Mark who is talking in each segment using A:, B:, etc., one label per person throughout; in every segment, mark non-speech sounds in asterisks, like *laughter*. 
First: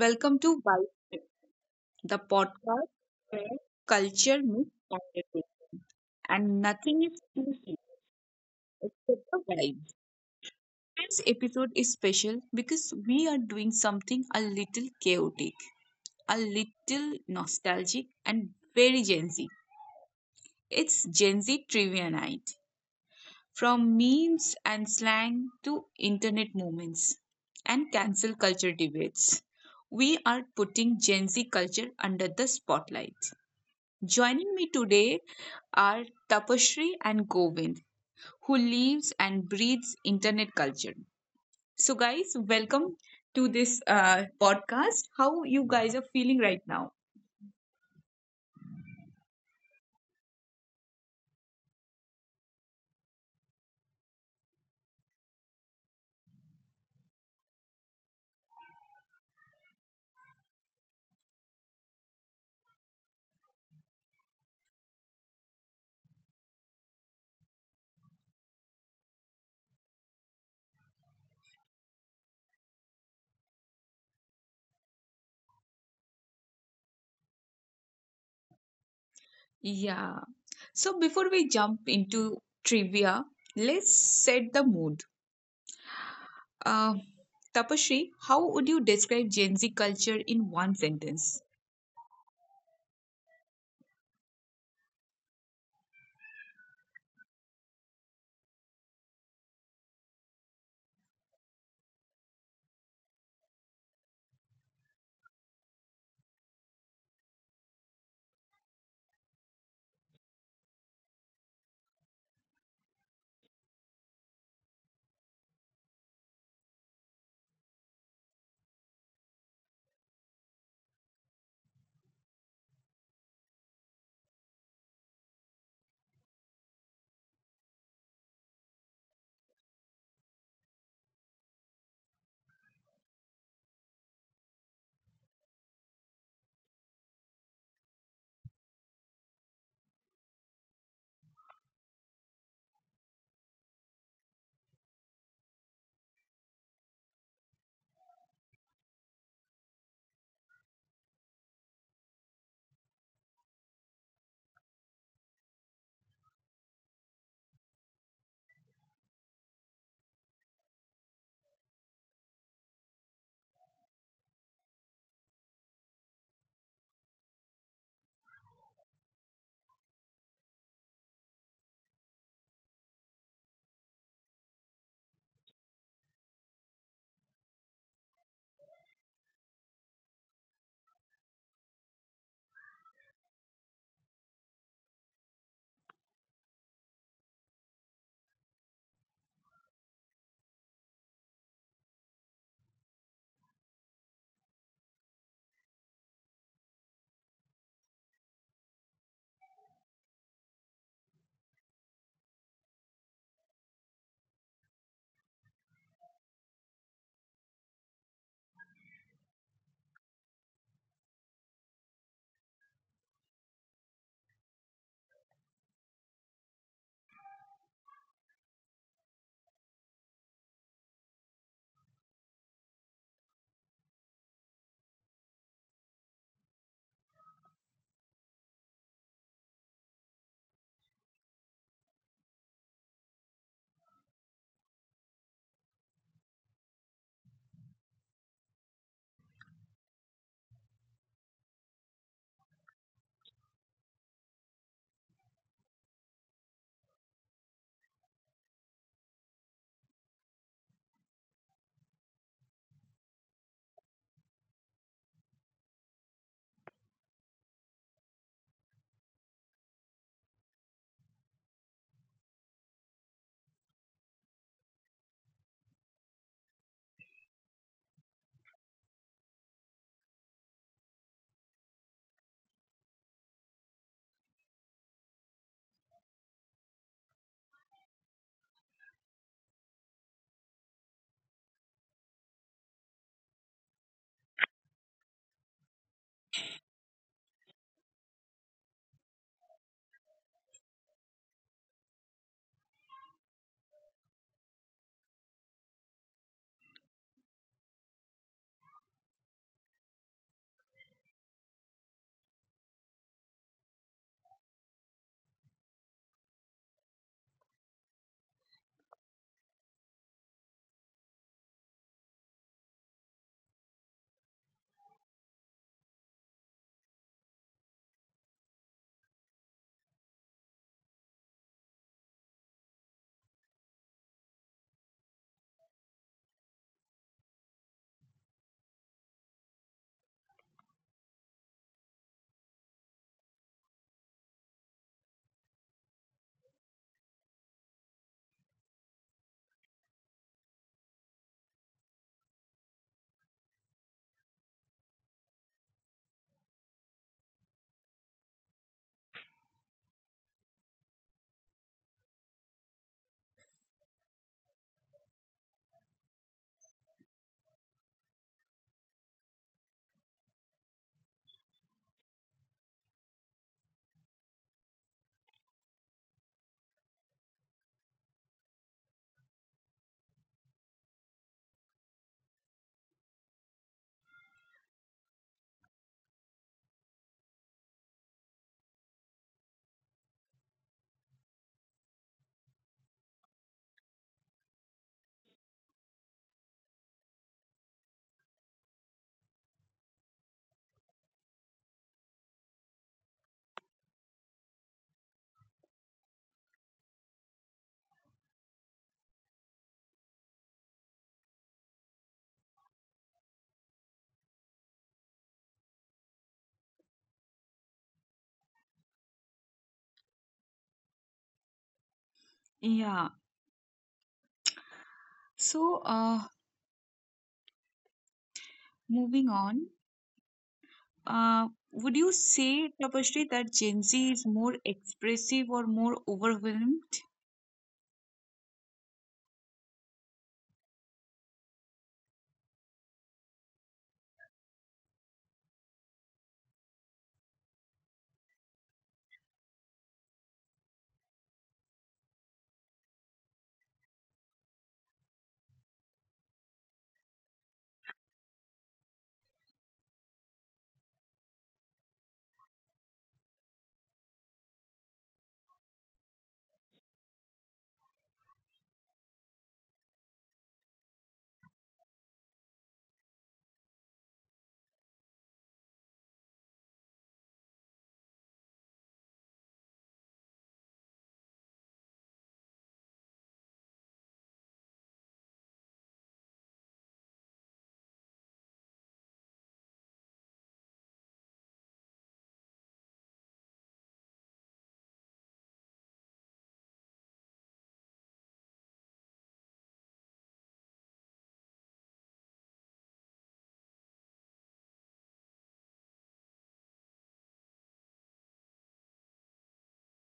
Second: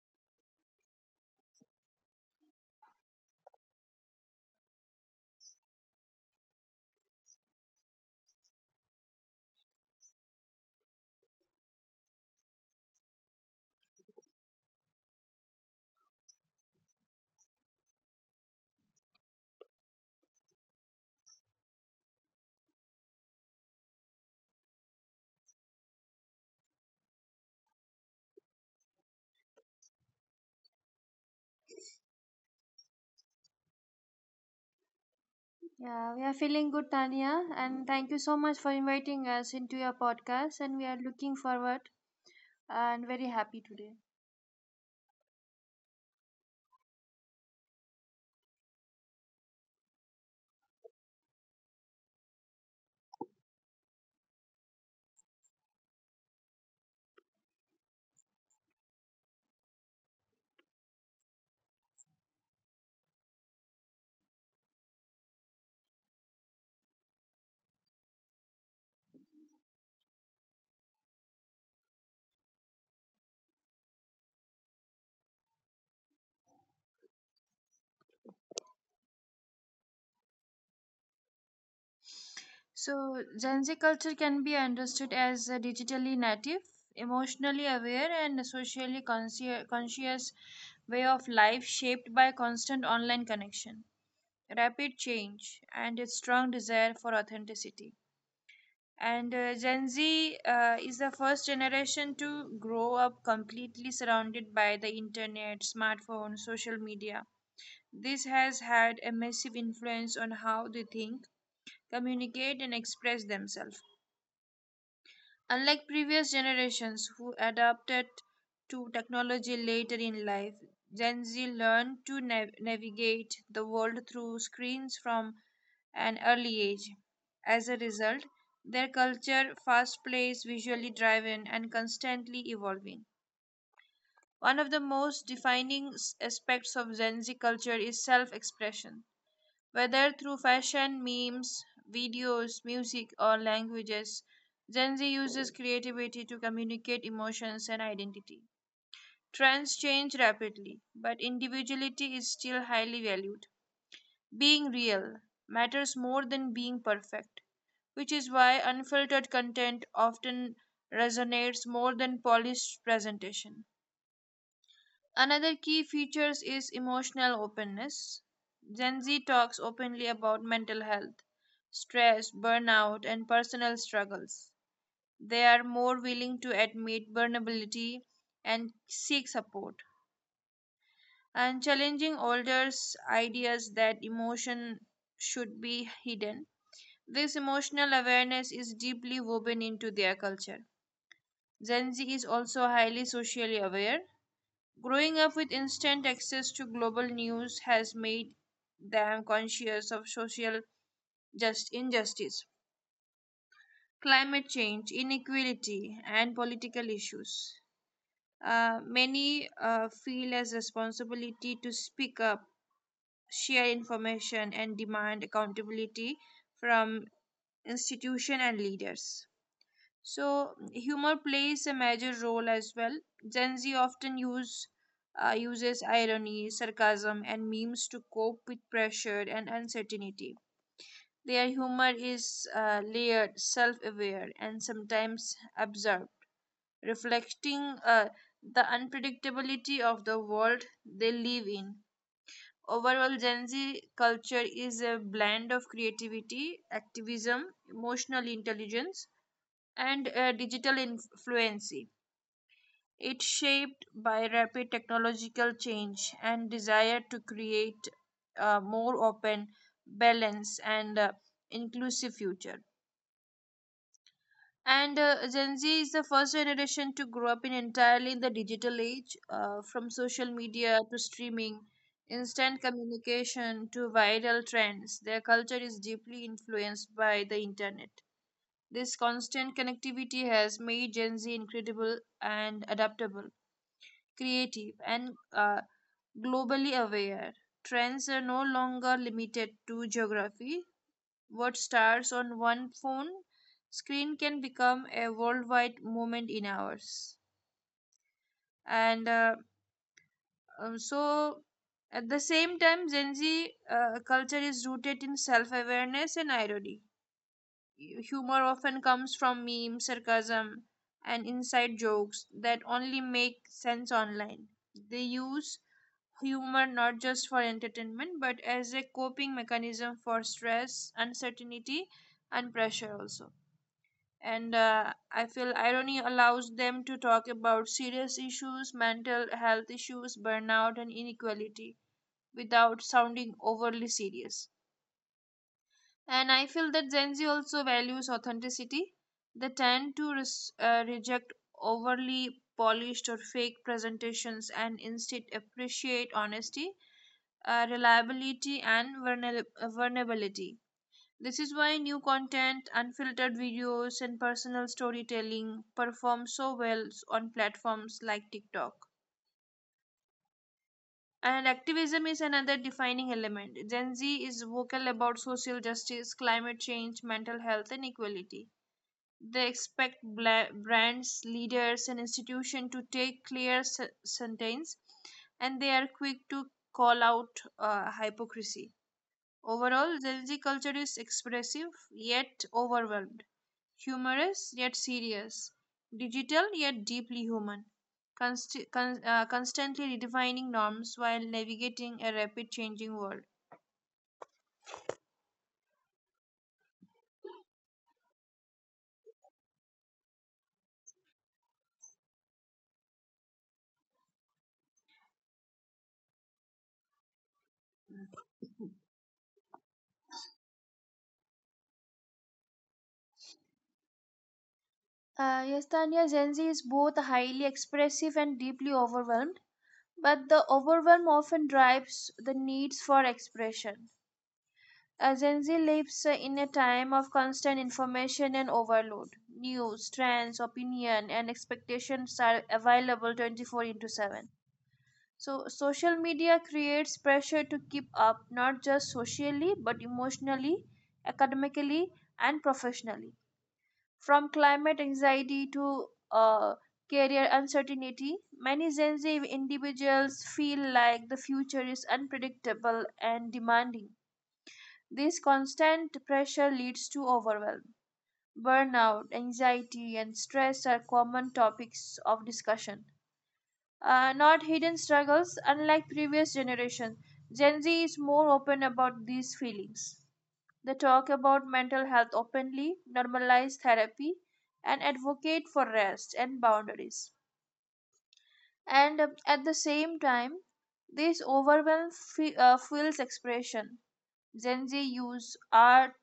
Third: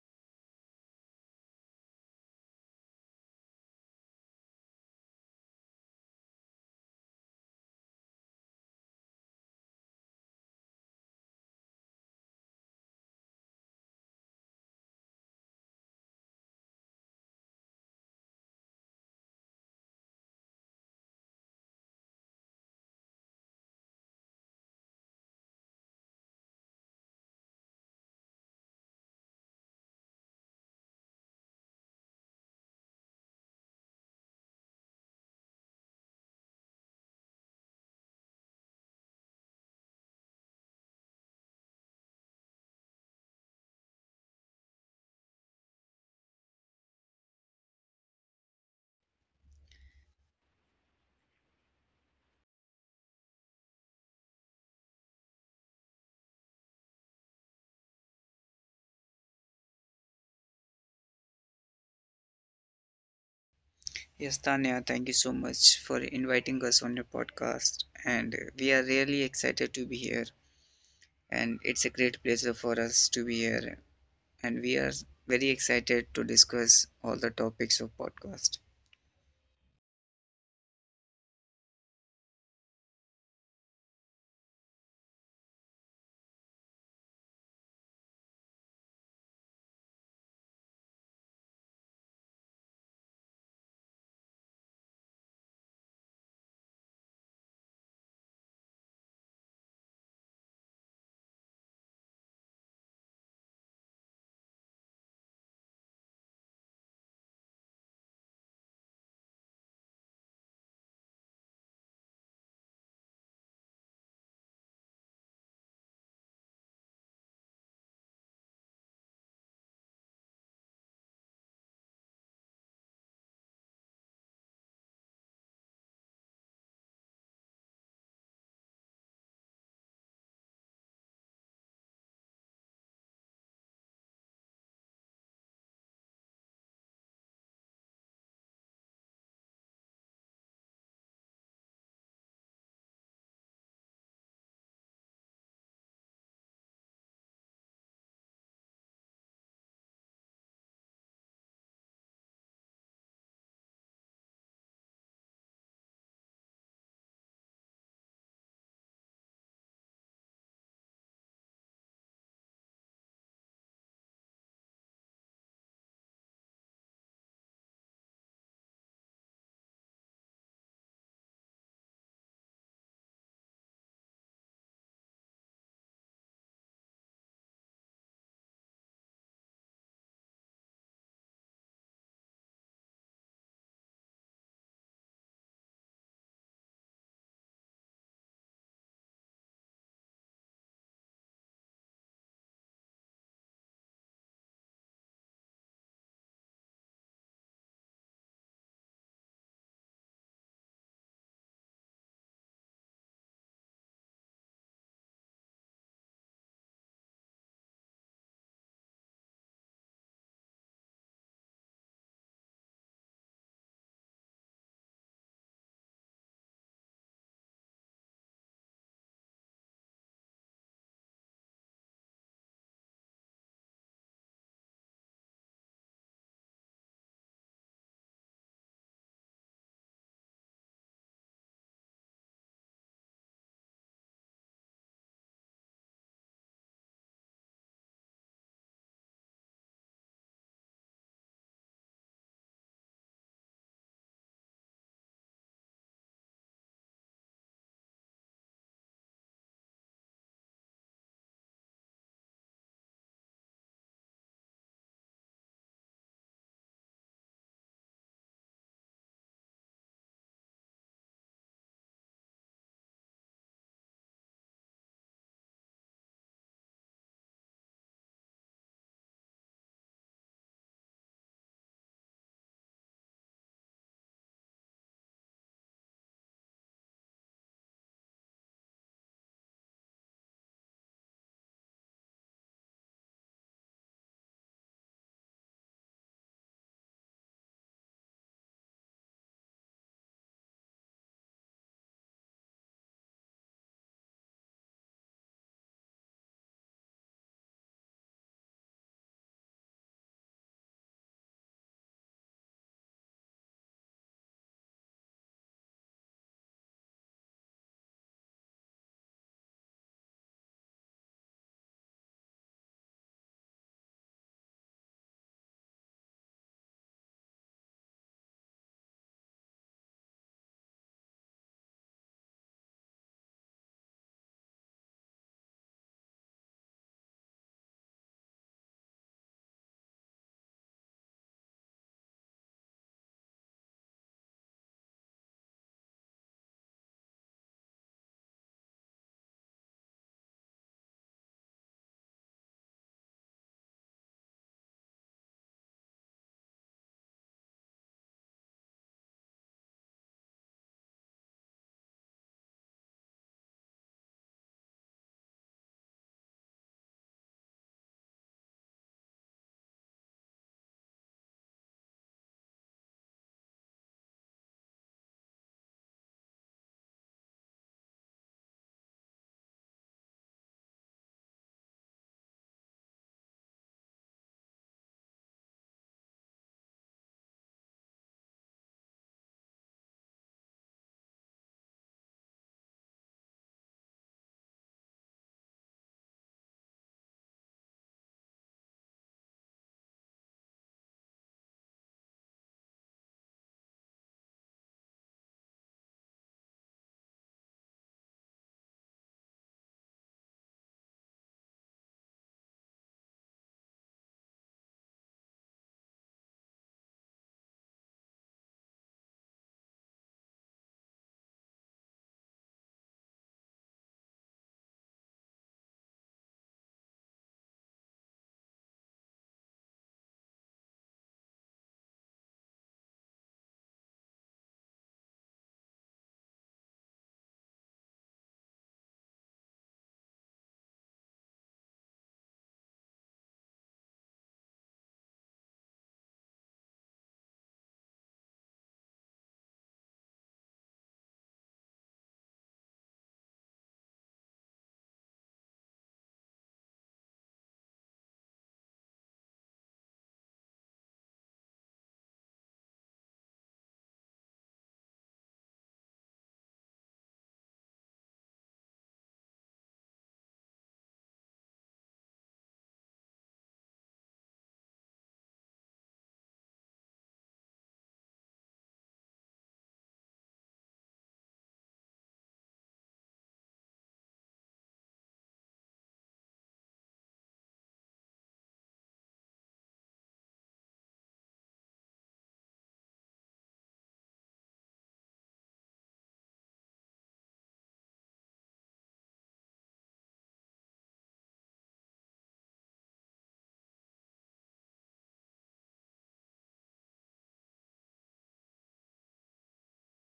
A: Welcome to Vibe Check, the podcast where culture meets conversation, and nothing is too serious except the vibe. This episode is special because we are doing something a little chaotic, a little nostalgic, and very Gen Z. It's Gen Z trivia night, from memes and slang to internet moments and cancel culture debates. We are putting Gen Z culture under the spotlight. Joining me today are Tapashri and Govind, who lives and breathes internet culture. So, guys, welcome to this podcast. How you guys are feeling right now?
B: Yeah, we are feeling good, Tanya, and thank you so much for inviting us into your podcast. And we are looking forward and very happy today.
C: Yes, Tanya, thank you so much for inviting us on your podcast. And we are really excited to be here. And it's a great pleasure for us to be here. And we are very excited to discuss all the topics of podcast.
A: Yeah. So, before we jump into trivia, let's set the mood. Uh, Tapashri, how would you describe Gen Z culture in one sentence?
B: So, Gen Z culture can be understood as a digitally native, emotionally aware, and socially conscious way of life shaped by constant online connection, rapid change, and a strong desire for authenticity. And Gen Z is the first generation to grow up completely surrounded by the internet, smartphone, social media. This has had a massive influence on how they think, communicate, and express themselves. Unlike previous generations who adapted to technology later in life, Gen Z learned to navigate the world through screens from an early age. As a result, their culture, fast paced, visually driven, and constantly evolving. One of the most defining aspects of Gen Z culture is self expression. Whether through fashion, memes, videos, music, or languages, Gen Z uses creativity to communicate emotions and identity. Trends change rapidly, but individuality is still highly valued. Being real matters more than being perfect, which is why unfiltered content often resonates more than polished presentation. Another key feature is emotional openness. Gen Z talks openly about mental health, stress, burnout, and personal struggles. They are more willing to admit vulnerability and seek support, and challenging older ideas that emotion should be hidden. This emotional awareness is deeply woven into their culture. Gen Z is also highly socially aware. Growing up with instant access to global news has made them conscious of social just injustice, climate change, inequality, and political issues. Many feel as responsibility to speak up, share information, and demand accountability from institutions and leaders. So humor plays a major role as well. Gen Z often uses irony, sarcasm, and memes to cope with pressure and uncertainty. Their humor is layered, self-aware, and sometimes absurd, reflecting the unpredictability of the world they live in. Overall, Gen Z culture is a blend of creativity, activism, emotional intelligence, and digital influence. It's shaped by rapid technological change and desire to create a more open, balanced, and inclusive future. And Gen Z is the first generation to grow up in entirely in the digital age, from social media to streaming, instant communication to viral trends. Their culture is deeply influenced by the internet. This constant connectivity has made Gen Z incredible and adaptable creative, and globally aware. Trends are no longer limited to geography. What starts on one phone screen can become a worldwide movement in hours. And uh, um, so, at the same time, Gen Z culture is rooted in self awareness and irony. Humor often comes from memes, sarcasm, and inside jokes that only make sense online. They use humor not just for entertainment but as a coping mechanism for stress, uncertainty, and pressure also. And I feel irony allows them to talk about serious issues, mental health issues, burnout, and inequality without sounding overly serious. And I feel that Gen Z also values authenticity. They tend to reject overly polished or fake presentations and instead appreciate honesty reliability, and vulnerability. This is why new content, unfiltered videos, and personal storytelling perform so well on platforms like TikTok. And activism is another defining element. Gen Z is vocal about social justice, climate change, mental health, and equality. They expect brands, leaders, and institutions to take clear stance, and they are quick to call out hypocrisy. Overall, Gen Z culture is expressive yet overwhelmed, humorous yet serious, digital yet deeply human, constantly redefining norms while navigating a rapid changing world.
A: Yeah. So, moving on, would you say, Tapashri, that Gen Z is more expressive or more overwhelmed?
B: Yes, Tanya, Gen Z is both highly expressive and deeply overwhelmed, but the overwhelm often drives the needs for expression. Gen Z lives in a time of constant information and overload. News, trends, opinion, and expectations are available 24 into 7. So, social media creates pressure to keep up not just socially but emotionally, academically, and professionally. From climate anxiety to career uncertainty, many Gen Z individuals feel like the future is unpredictable and demanding this constant pressure leads to overwhelm. Burnout, anxiety, and stress are common topics of discussion, not hidden struggles, unlike previous generations. Gen Z is more open about these feelings. They talk about mental health openly, normalize therapy, and advocate for rest and boundaries. And At the same time, this overwhelm fuels expression. Gen Z use art,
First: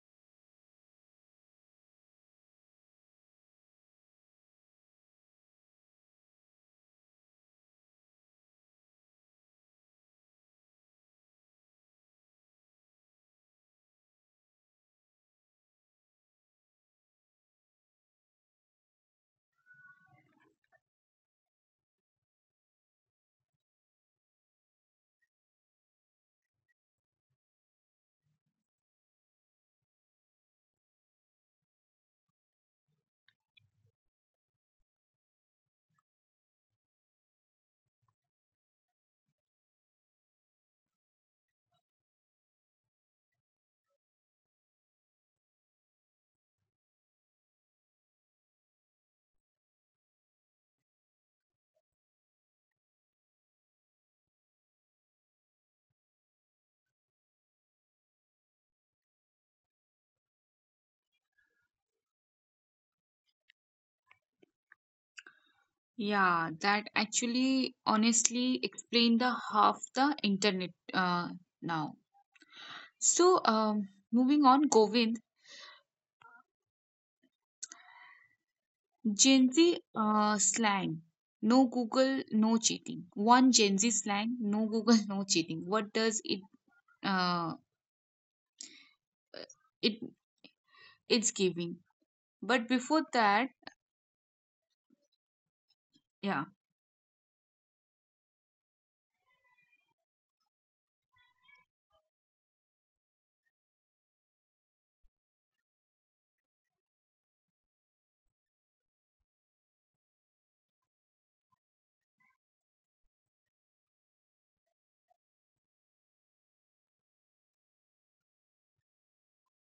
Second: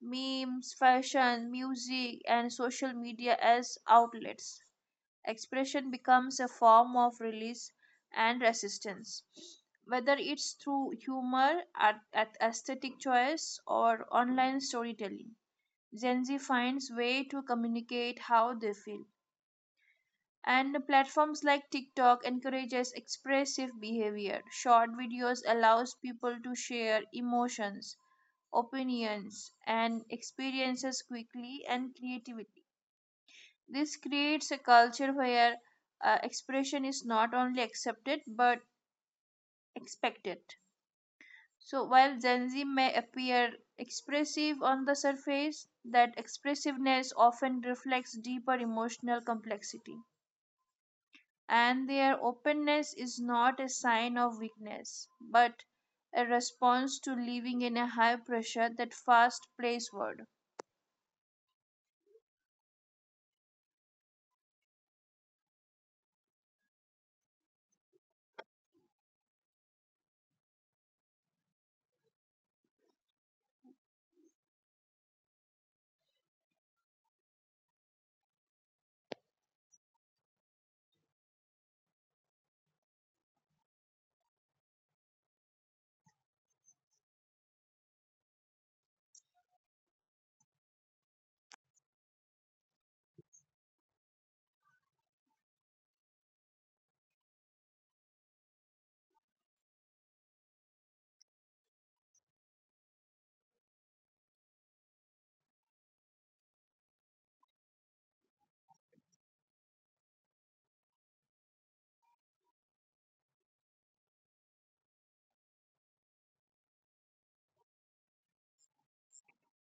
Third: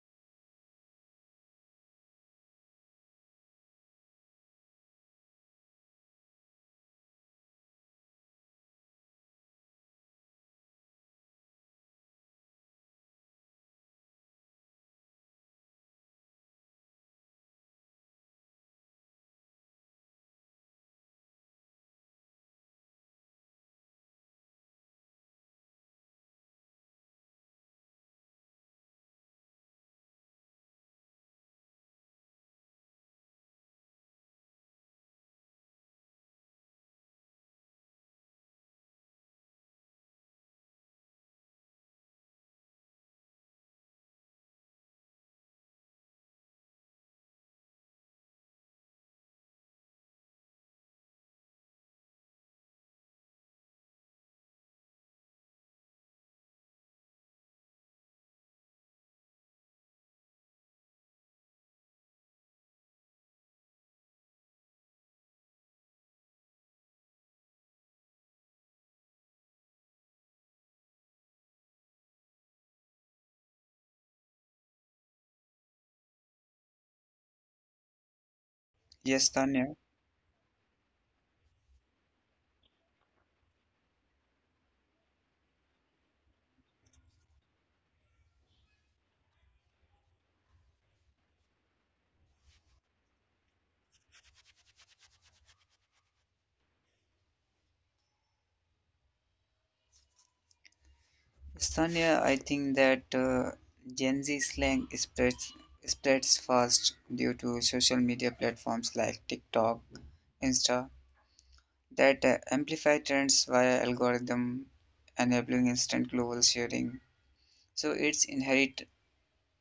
B: memes, fashion, music, and social media as outlets. Expression becomes a form of release and resistance. Whether it's through humor, art, at aesthetic choice, or online storytelling, Gen Z finds way to communicate how they feel and platforms like TikTok encourages expressive behavior. Short videos allows people to share emotions, opinions and experiences quickly and creativity. This creates a culture where expression is not only accepted but expected. So while Gen Z may appear expressive on the surface, that expressiveness often reflects deeper emotional complexity. And their openness is not a sign of weakness, but a response to living in a high pressure that fast place world.
A: Yeah, that actually honestly explain the half the internet now. So, moving on, Govind.
C: Yes,
A: Gen
C: Tanya.
A: Z slang. No Google, no cheating. One Gen Z slang. No Google, *laughs* no cheating. What does it? Uh, it it's giving. But before that, yeah.
C: Yes, Tanya, I think that Gen Z slang spreads fast due to social media platforms like TikTok, Insta, that amplify trends via algorithm, enabling instant global sharing. So its inherent,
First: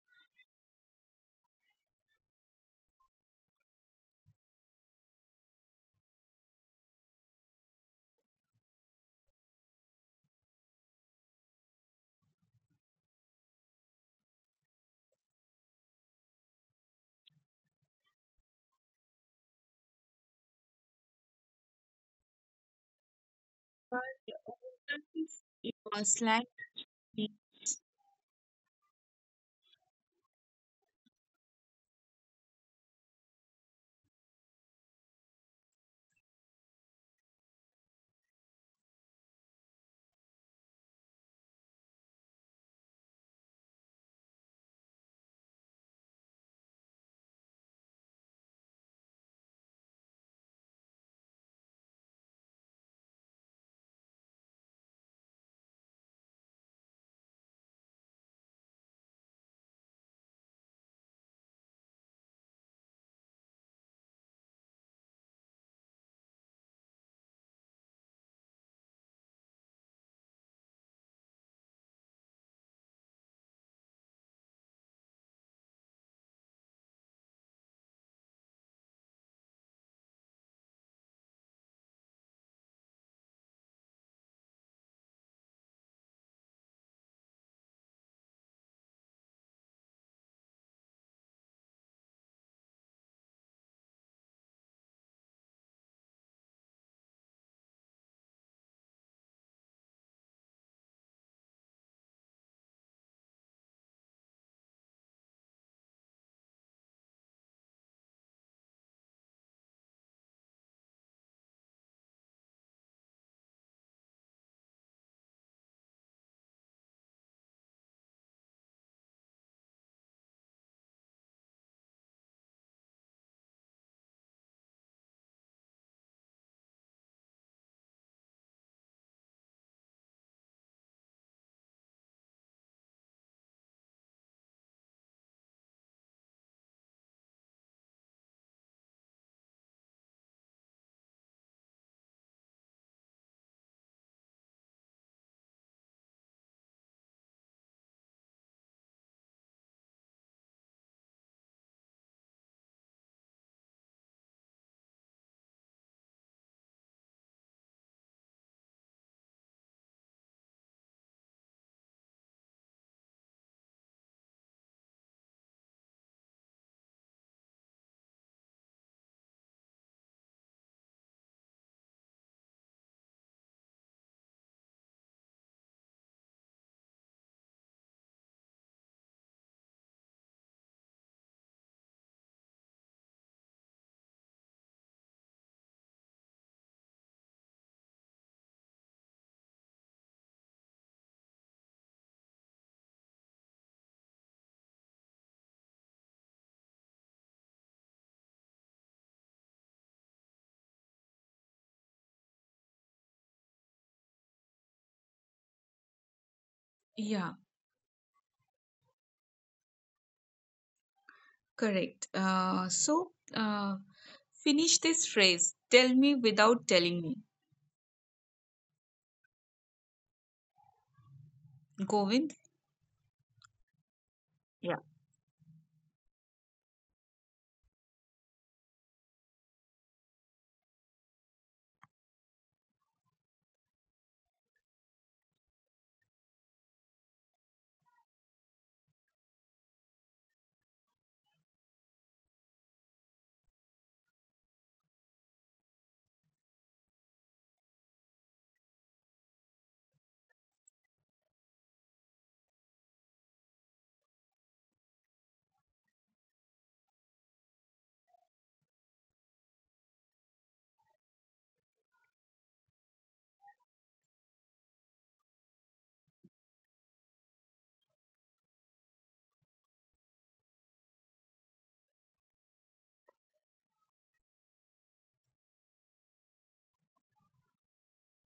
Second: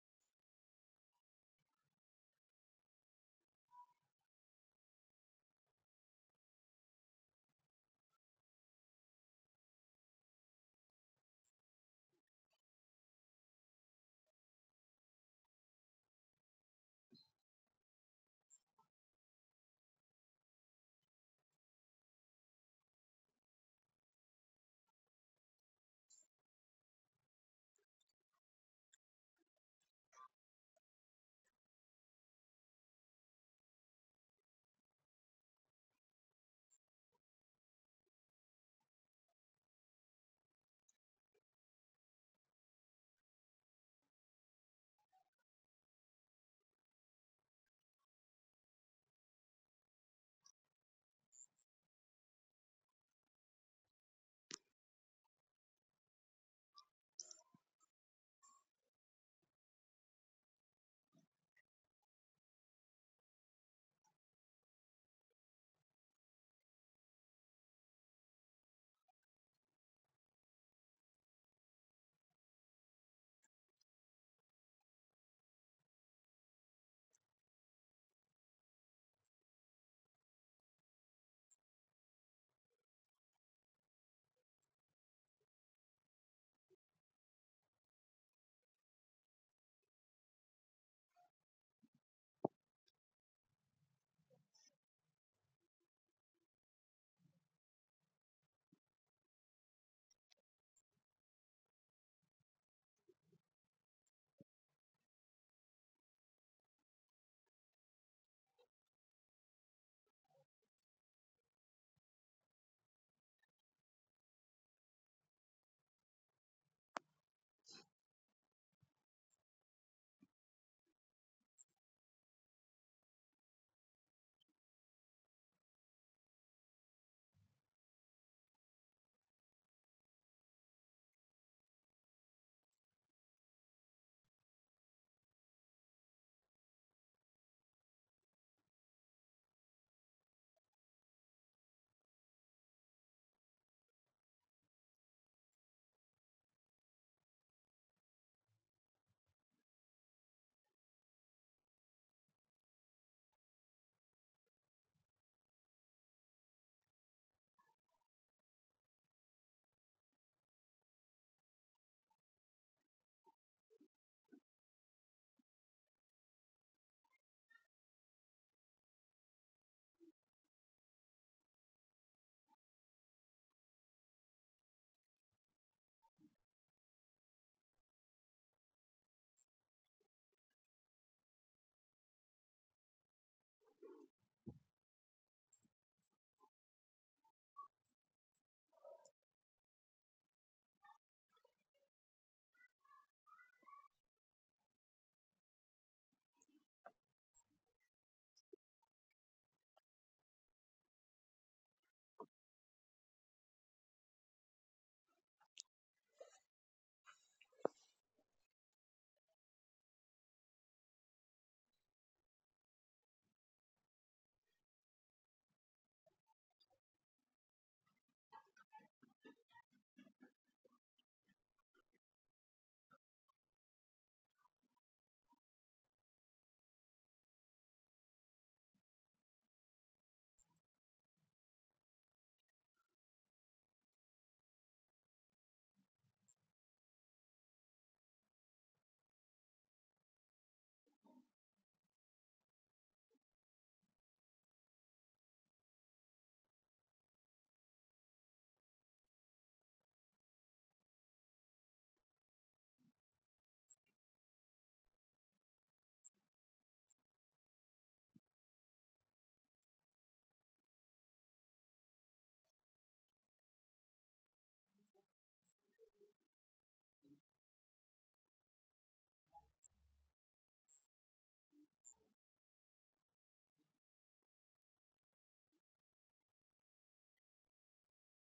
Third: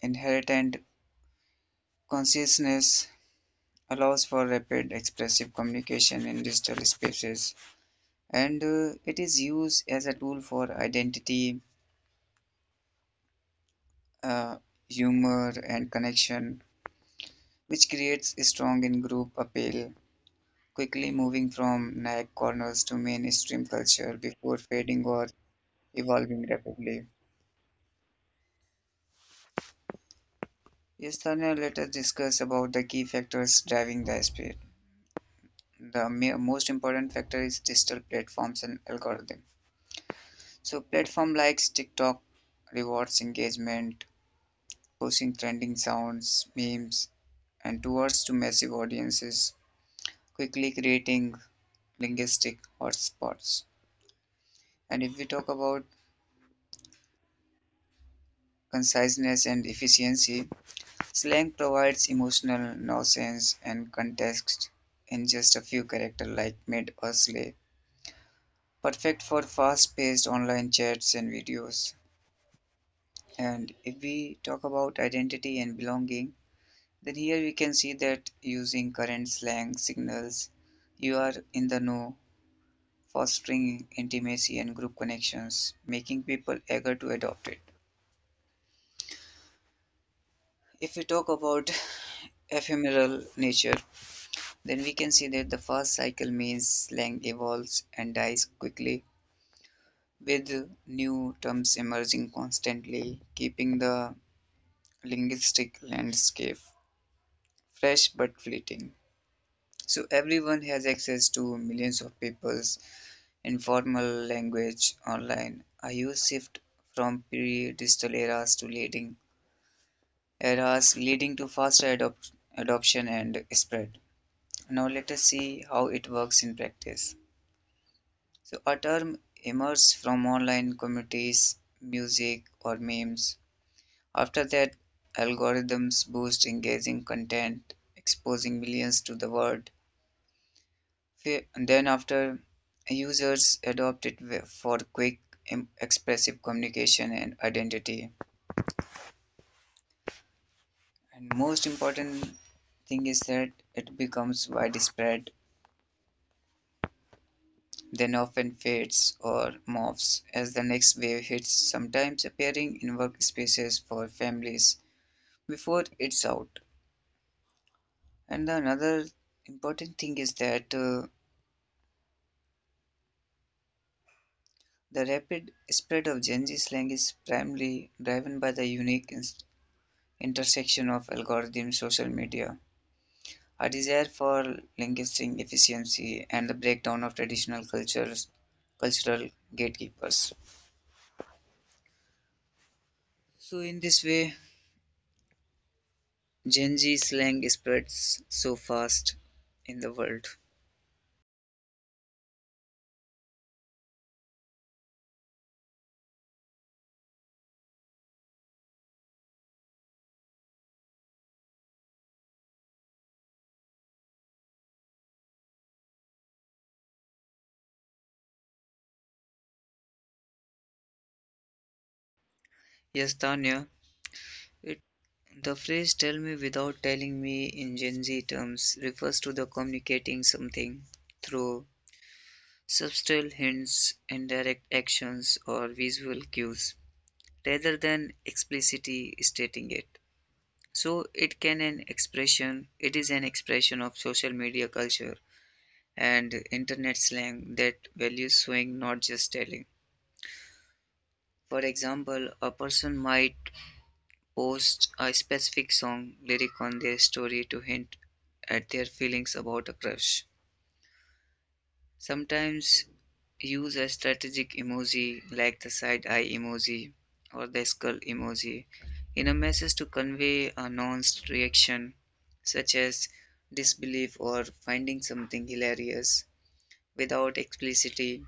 C: inherent consciousness allows for rapid expressive communication in digital spaces, and it is used as a tool for identity, uh, humor, and connection, which creates a strong in group appeal, quickly moving from niche corners to mainstream culture before fading or
A: Slang.
C: evolving rapidly. Yes, Tanya, let us discuss about the key factors driving the space. The most important factor is digital platforms and algorithm. So platform like TikTok rewards engagement, pushing trending sounds, memes, and towards to massive audiences, quickly creating linguistic hotspots. And if we talk about conciseness and efficiency, slang provides emotional nuance and context in just a few characters like mid or slay, perfect for fast-paced online chats and videos. And if we talk about identity and belonging, then here we can see that using current slang signals, you are in the know, fostering intimacy and group connections, making people eager to adopt it. If we talk about *laughs* ephemeral nature, then we can see that the first cycle means slang evolves and dies quickly, with new terms emerging constantly, keeping the linguistic landscape fresh but fleeting. So everyone has access to millions of people's informal language online. A huge shift from pre-digital eras to leading eras, leading to adoption and spread. Now let us see how it works in practice. So a term emerges from online communities, music or memes. After that, algorithms boost engaging content, exposing millions to the word. Then after, users adopt it for quick, expressive communication and identity. And most important thing is that it becomes widespread, then often fades or morphs as the next wave hits, sometimes appearing in workspaces for families before it's out. And the another important thing is that the rapid spread of Gen Z slang is primarily driven by the unique intersection of algorithms, social media, a desire for linguistic efficiency, and the breakdown of cultural gatekeepers. So, in this way, Gen Z slang spreads so fast in the world.
A: Yeah, correct. Finish this phrase. Tell me without telling me. Govind.
C: Yes, Tanya,
A: Yeah.
C: it, the phrase "tell me without telling me" in Gen Z terms refers to the communicating something through subtle hints, indirect actions, or visual cues, rather than explicitly stating it. So it is an expression of social media culture and internet slang that values showing not just telling. For example, a person might post a specific song lyric on their story to hint at their feelings about a crush. Sometimes use a strategic emoji like the side eye emoji or the skull emoji in a message to convey a nuanced reaction such as disbelief or finding something hilarious without explicitly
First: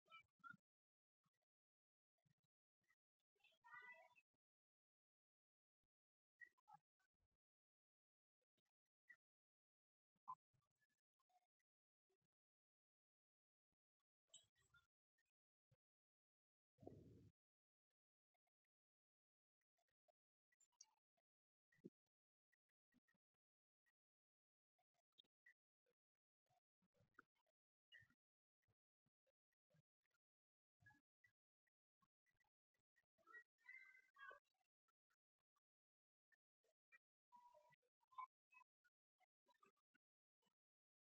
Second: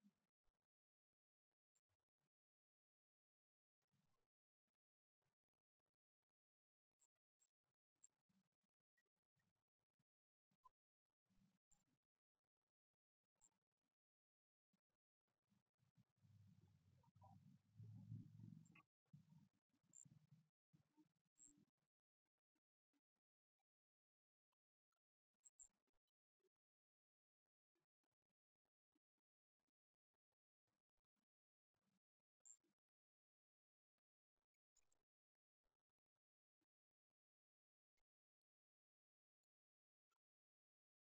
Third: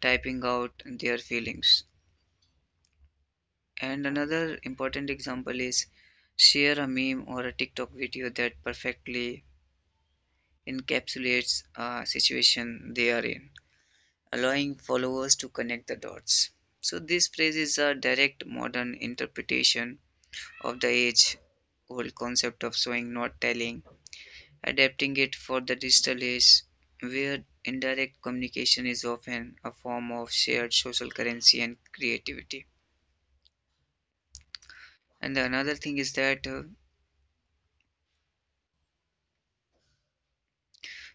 C: typing out their feelings. And another important example is share a meme or a TikTok video that perfectly encapsulates a situation they are in, allowing followers to connect the dots. So, this phrase is a direct modern interpretation of the age old concept of showing, not telling, adapting it for the digital age, where indirect communication is often a form of shared social currency and creativity. And the another thing is that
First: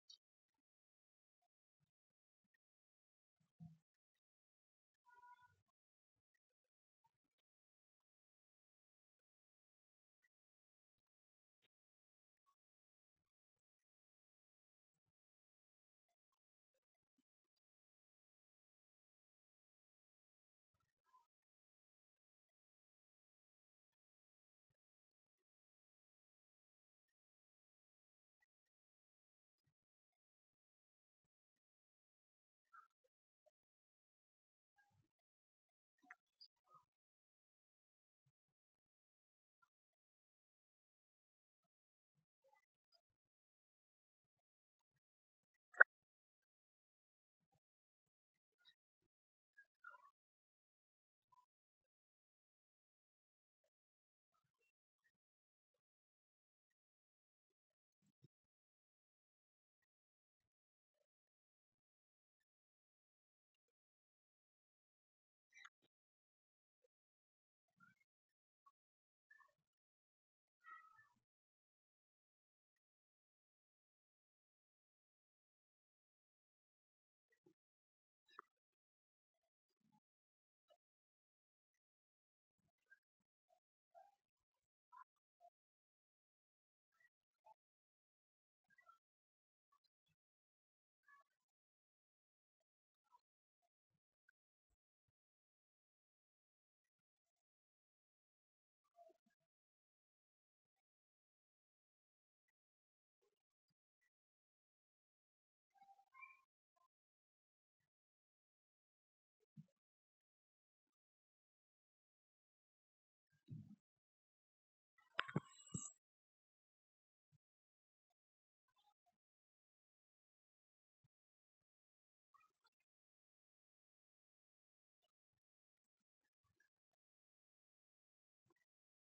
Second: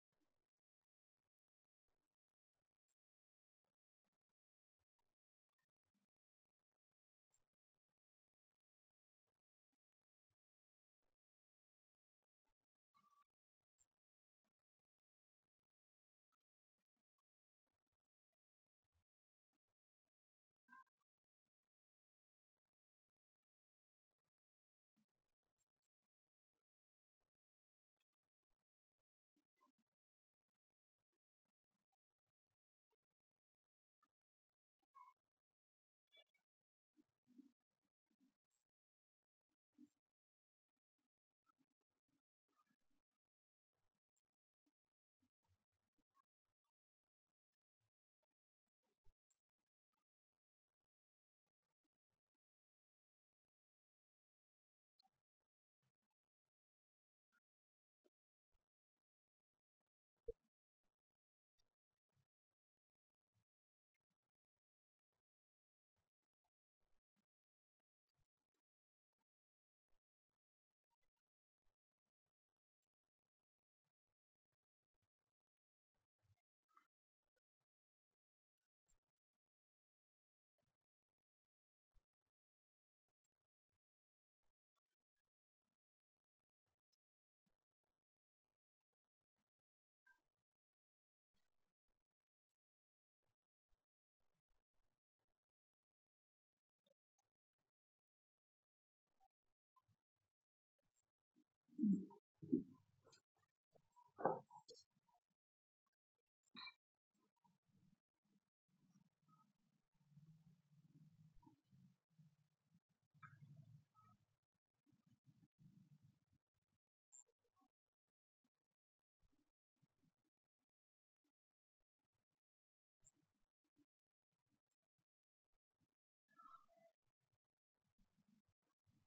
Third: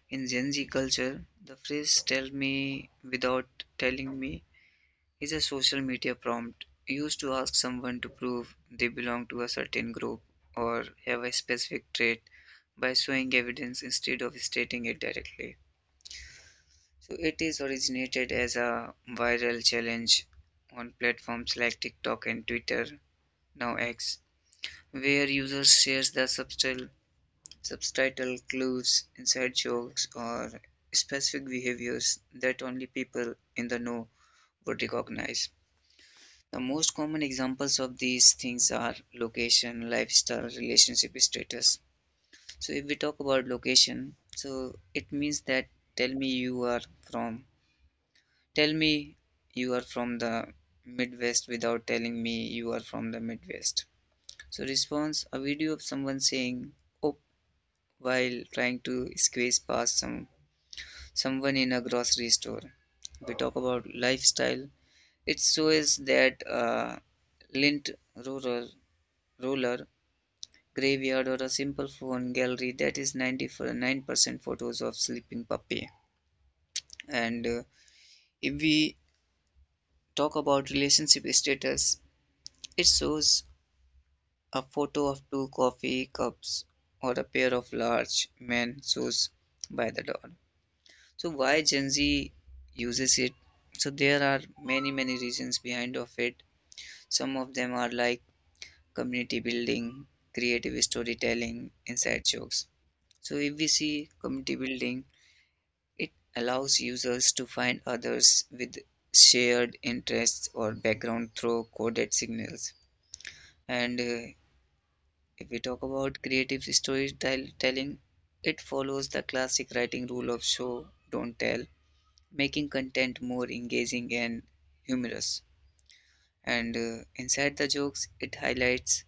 C: in Gen Z culture, the phrase "tell me without telling me" is a social media prompt used to ask someone to prove they belong to a certain group or have a specific trait by showing evidence instead of stating it directly. So it is originated as a viral challenge on platforms like TikTok and Twitter, now X, where users share the subtitle clues, inside jokes, or specific behaviors that only people in the know would recognize. The most common examples of these things are location, lifestyle, relationship status. So if we talk about location, so it means that tell me you are from, tell me you are from the Midwest without telling me you are from the Midwest. So response, a video of someone saying oh while trying to squeeze past someone in a grocery store. If we talk about lifestyle, it shows that lint roller roller, graveyard or a simple phone gallery that is 99% photos of sleeping puppy. And if we talk about relationship status, it shows a photo of two coffee cups or a pair of large men shoes by the door. So why Gen Z uses it? So there are many, many reasons behind of it. Some of them are like community building, creative storytelling, inside jokes. So if we see community building, it allows users to find others with shared interests or background through coded signals. And if we talk about creative storytelling, it follows the classic writing rule of show, don't tell, making content more engaging and humorous. And inside the jokes, it highlights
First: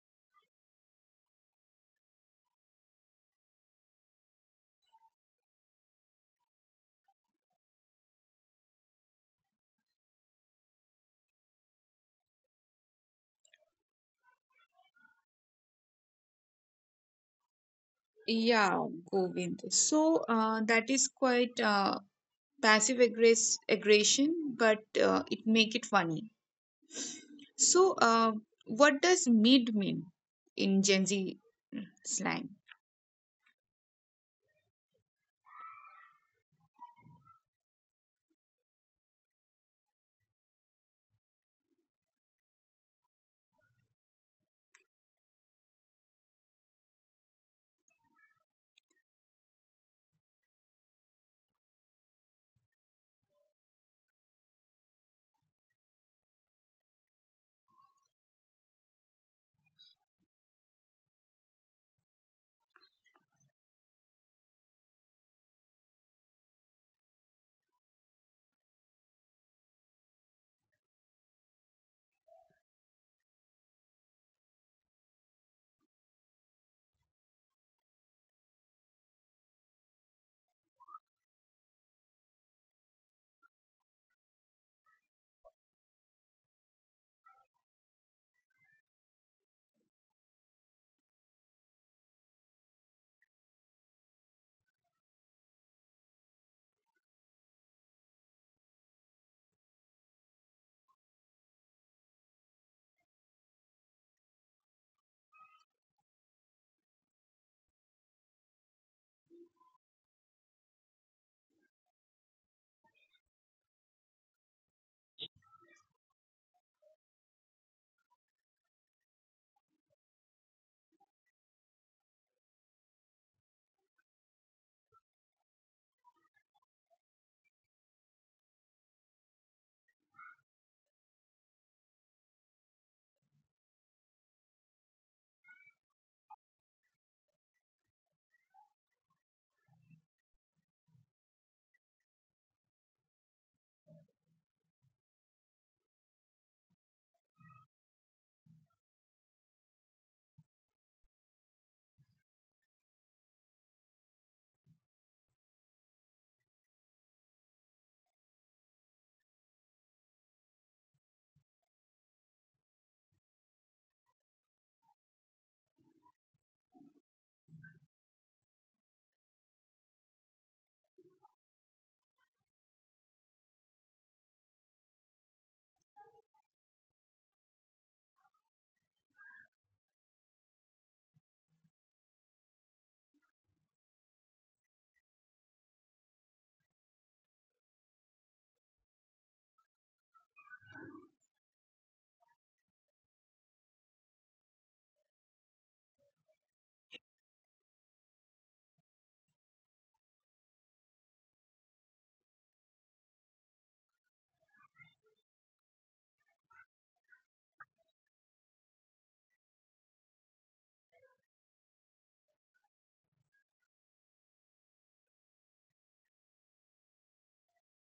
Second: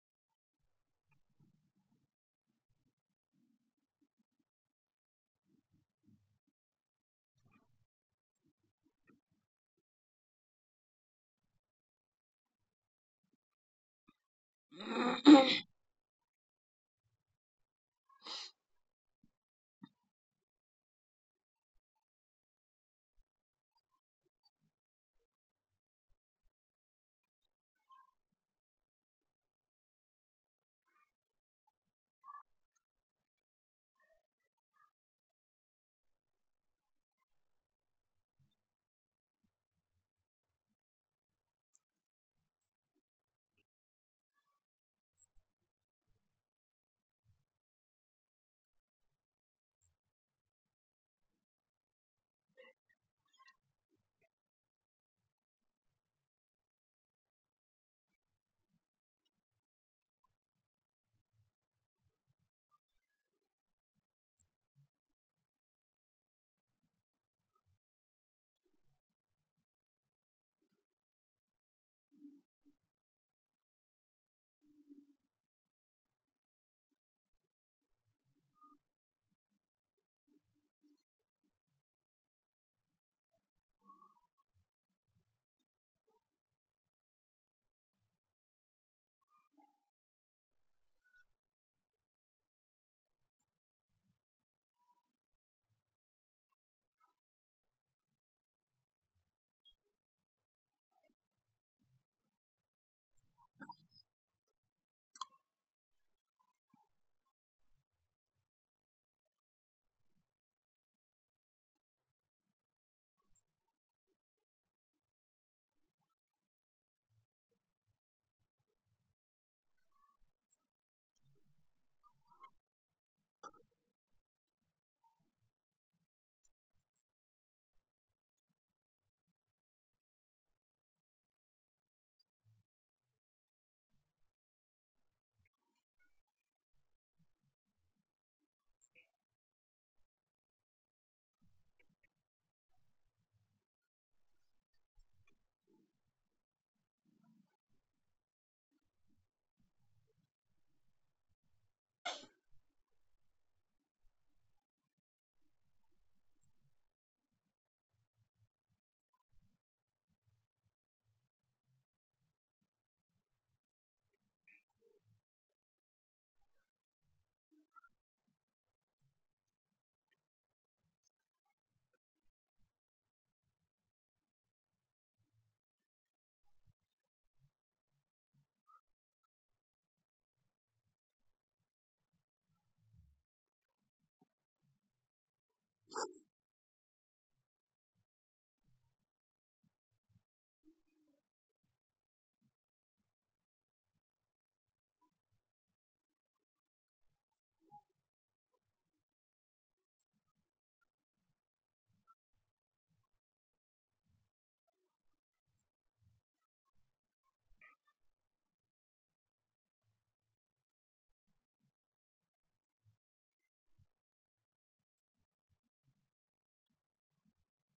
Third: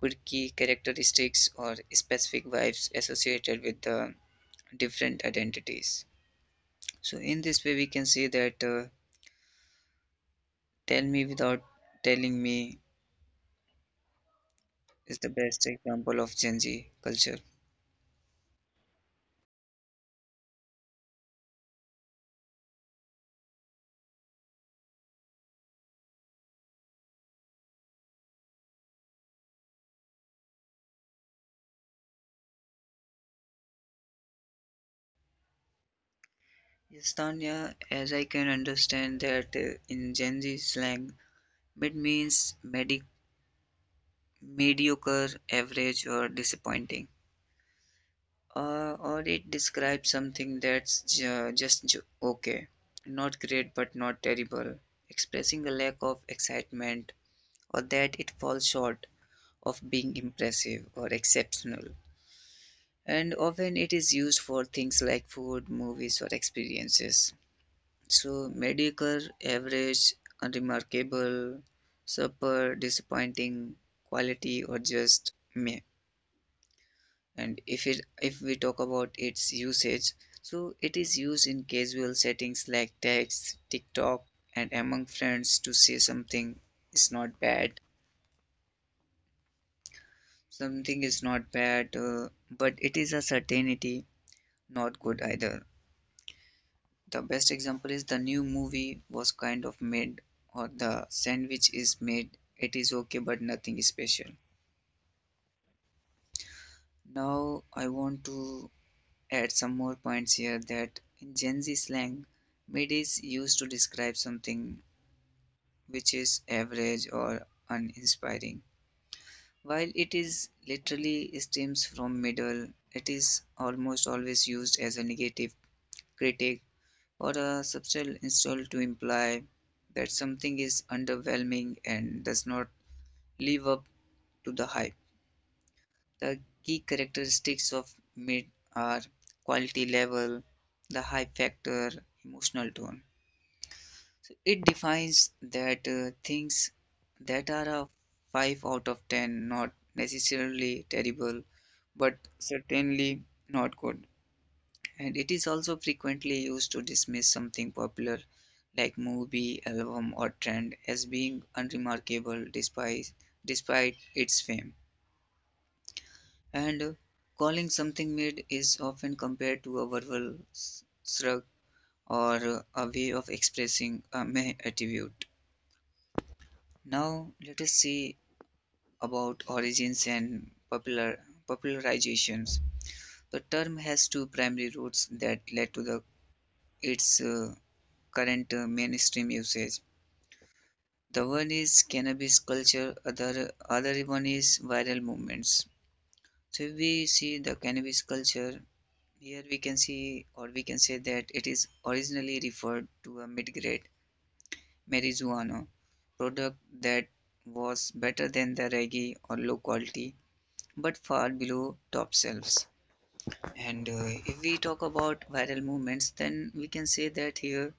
C: quirky characteristics or specific vibes associated with the different identities. So, in this way, we can see that "Tell Me Without Telling Me" is the best example of Gen Z culture.
A: Yeah, Govind. So that is quite passive aggression, but it make it funny. So, what does mid mean in Gen Z slang?
C: Yes, Tanya, as I can understand that in Gen Z slang, mid means mediocre, average, or disappointing. Or it describes something that's just okay. Not great, but not terrible. Expressing a lack of excitement or that it falls short of being impressive or exceptional, and often it is used for things like food, movies, or experiences. So, mediocre, average, unremarkable, super, disappointing, quality, or just meh. And if we talk about its usage, so it is used in casual settings like text, TikTok, and among friends to say something is not bad. Something is not bad, but it is a certainty not good either. The best example is the new movie was kind of made, or the sandwich is made. It is okay, but nothing special. Now, I want to add some more points here that in Gen Z slang, mid is used to describe something which is average or uninspiring. While it is literally stems from middle, it is almost always used as a negative critic or a subtle insult to imply that something is underwhelming and does not live up to the hype. The key characteristics of mid are quality level, the hype factor, emotional tone. So it defines that things that are a 5 out of 10, not necessarily terrible but certainly not good, and it is also frequently used to dismiss something popular like movie, album, or trend as being unremarkable despite its fame. And calling something mid is often compared to a verbal shrug or a way of expressing a meh attribute. Now, let us see about origins and popularizations. The term has two primary roots that led to the its current mainstream usage. The one is cannabis culture, other one is viral movements. So if we see the cannabis culture, here we can see or we can say that it is originally referred to a mid-grade marijuana product that was better than the reggae or low quality but far below top shelves. And if we talk about viral movements, then we can say that here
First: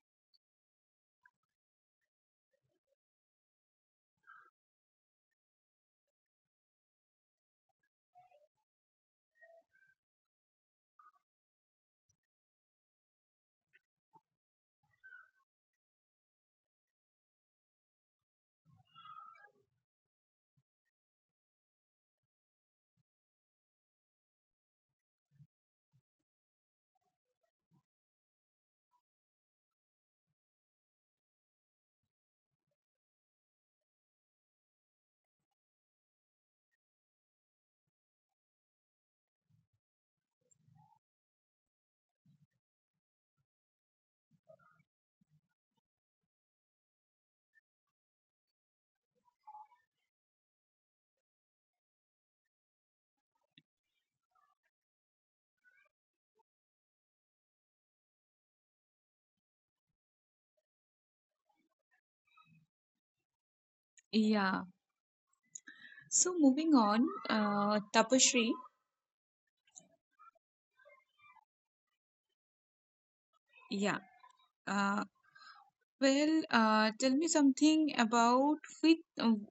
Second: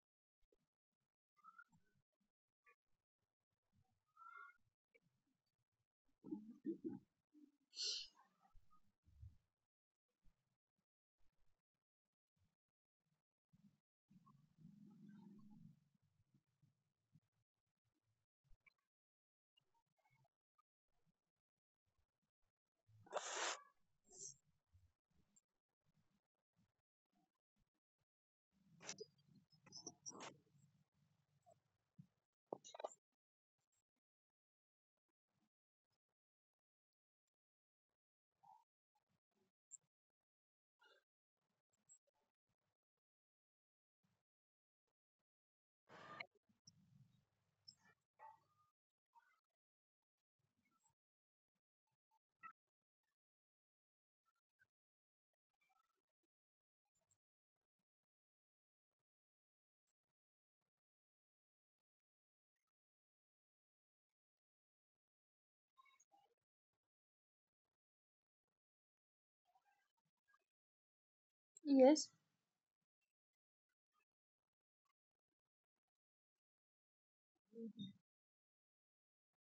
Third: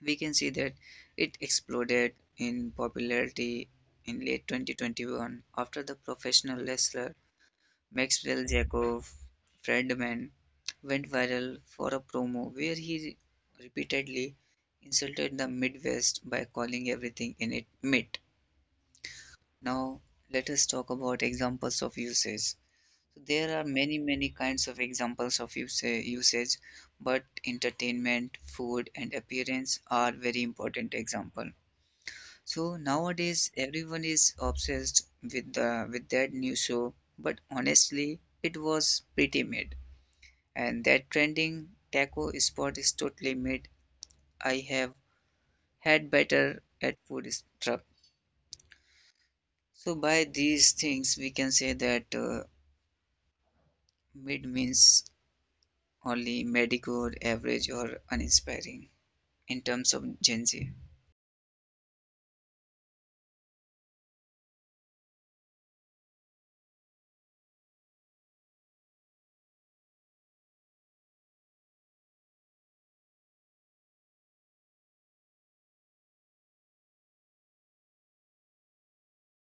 C: we can see that it exploded in popularity in late 2021 after the professional wrestler Maxwell Jacob Friedman went viral for a promo where he repeatedly insulted the Midwest by calling everything in it meat. Now, let us talk about examples of usage. So there are many, many kinds of examples of usage, but entertainment, food, and appearance are very important example. So nowadays everyone is obsessed with the with that new show, but honestly, it was pretty mid. And that trending taco spot is totally mid. I have had better at food truck. So by these things, we can say that mid means only mediocre, average, or uninspiring in terms of Gen Z.
A: Yeah. So moving on, Tapashri.
B: Yes.
A: Yeah. Uh, well, tell me something about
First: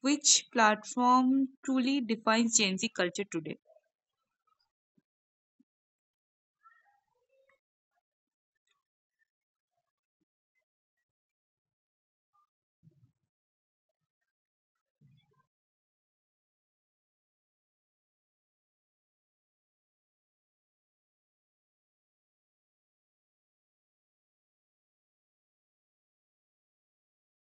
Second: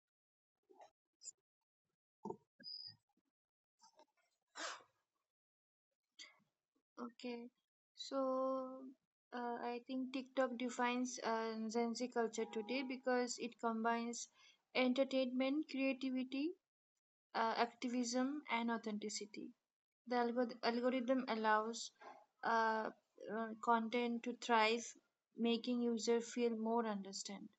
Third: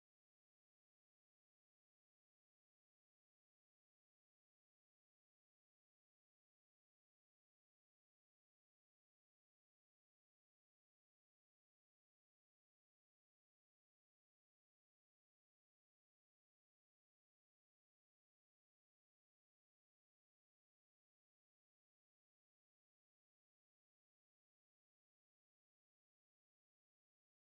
A: which platform truly defines Gen Z culture today.
B: Okay, so I think TikTok defines Gen Z culture today because it combines entertainment, creativity, activism, and authenticity. The algorithm allows uh, content to thrive, making user feel more understand.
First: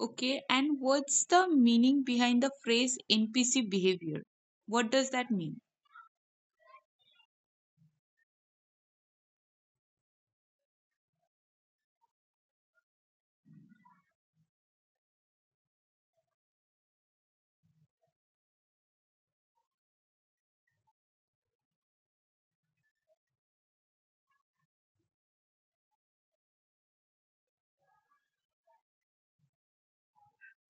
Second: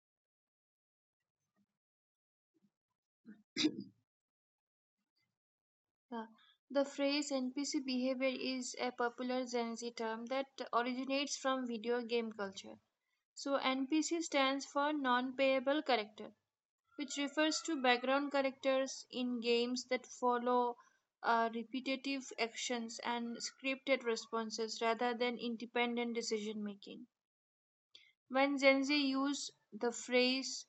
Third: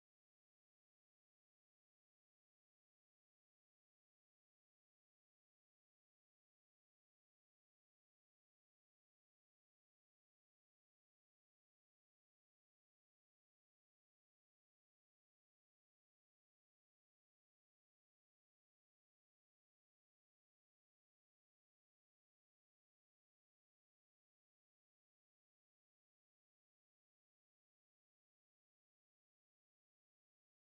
A: Okay, and what's the meaning behind the phrase NPC behavior? What does that mean?
B: Yeah. The phrase NPC behavior is a popular Gen Z term that originates from video game culture. So, NPC stands for non payable character, which refers to background characters in games that follow repetitive actions and scripted responses rather than independent decision making. When Gen Z use the phrase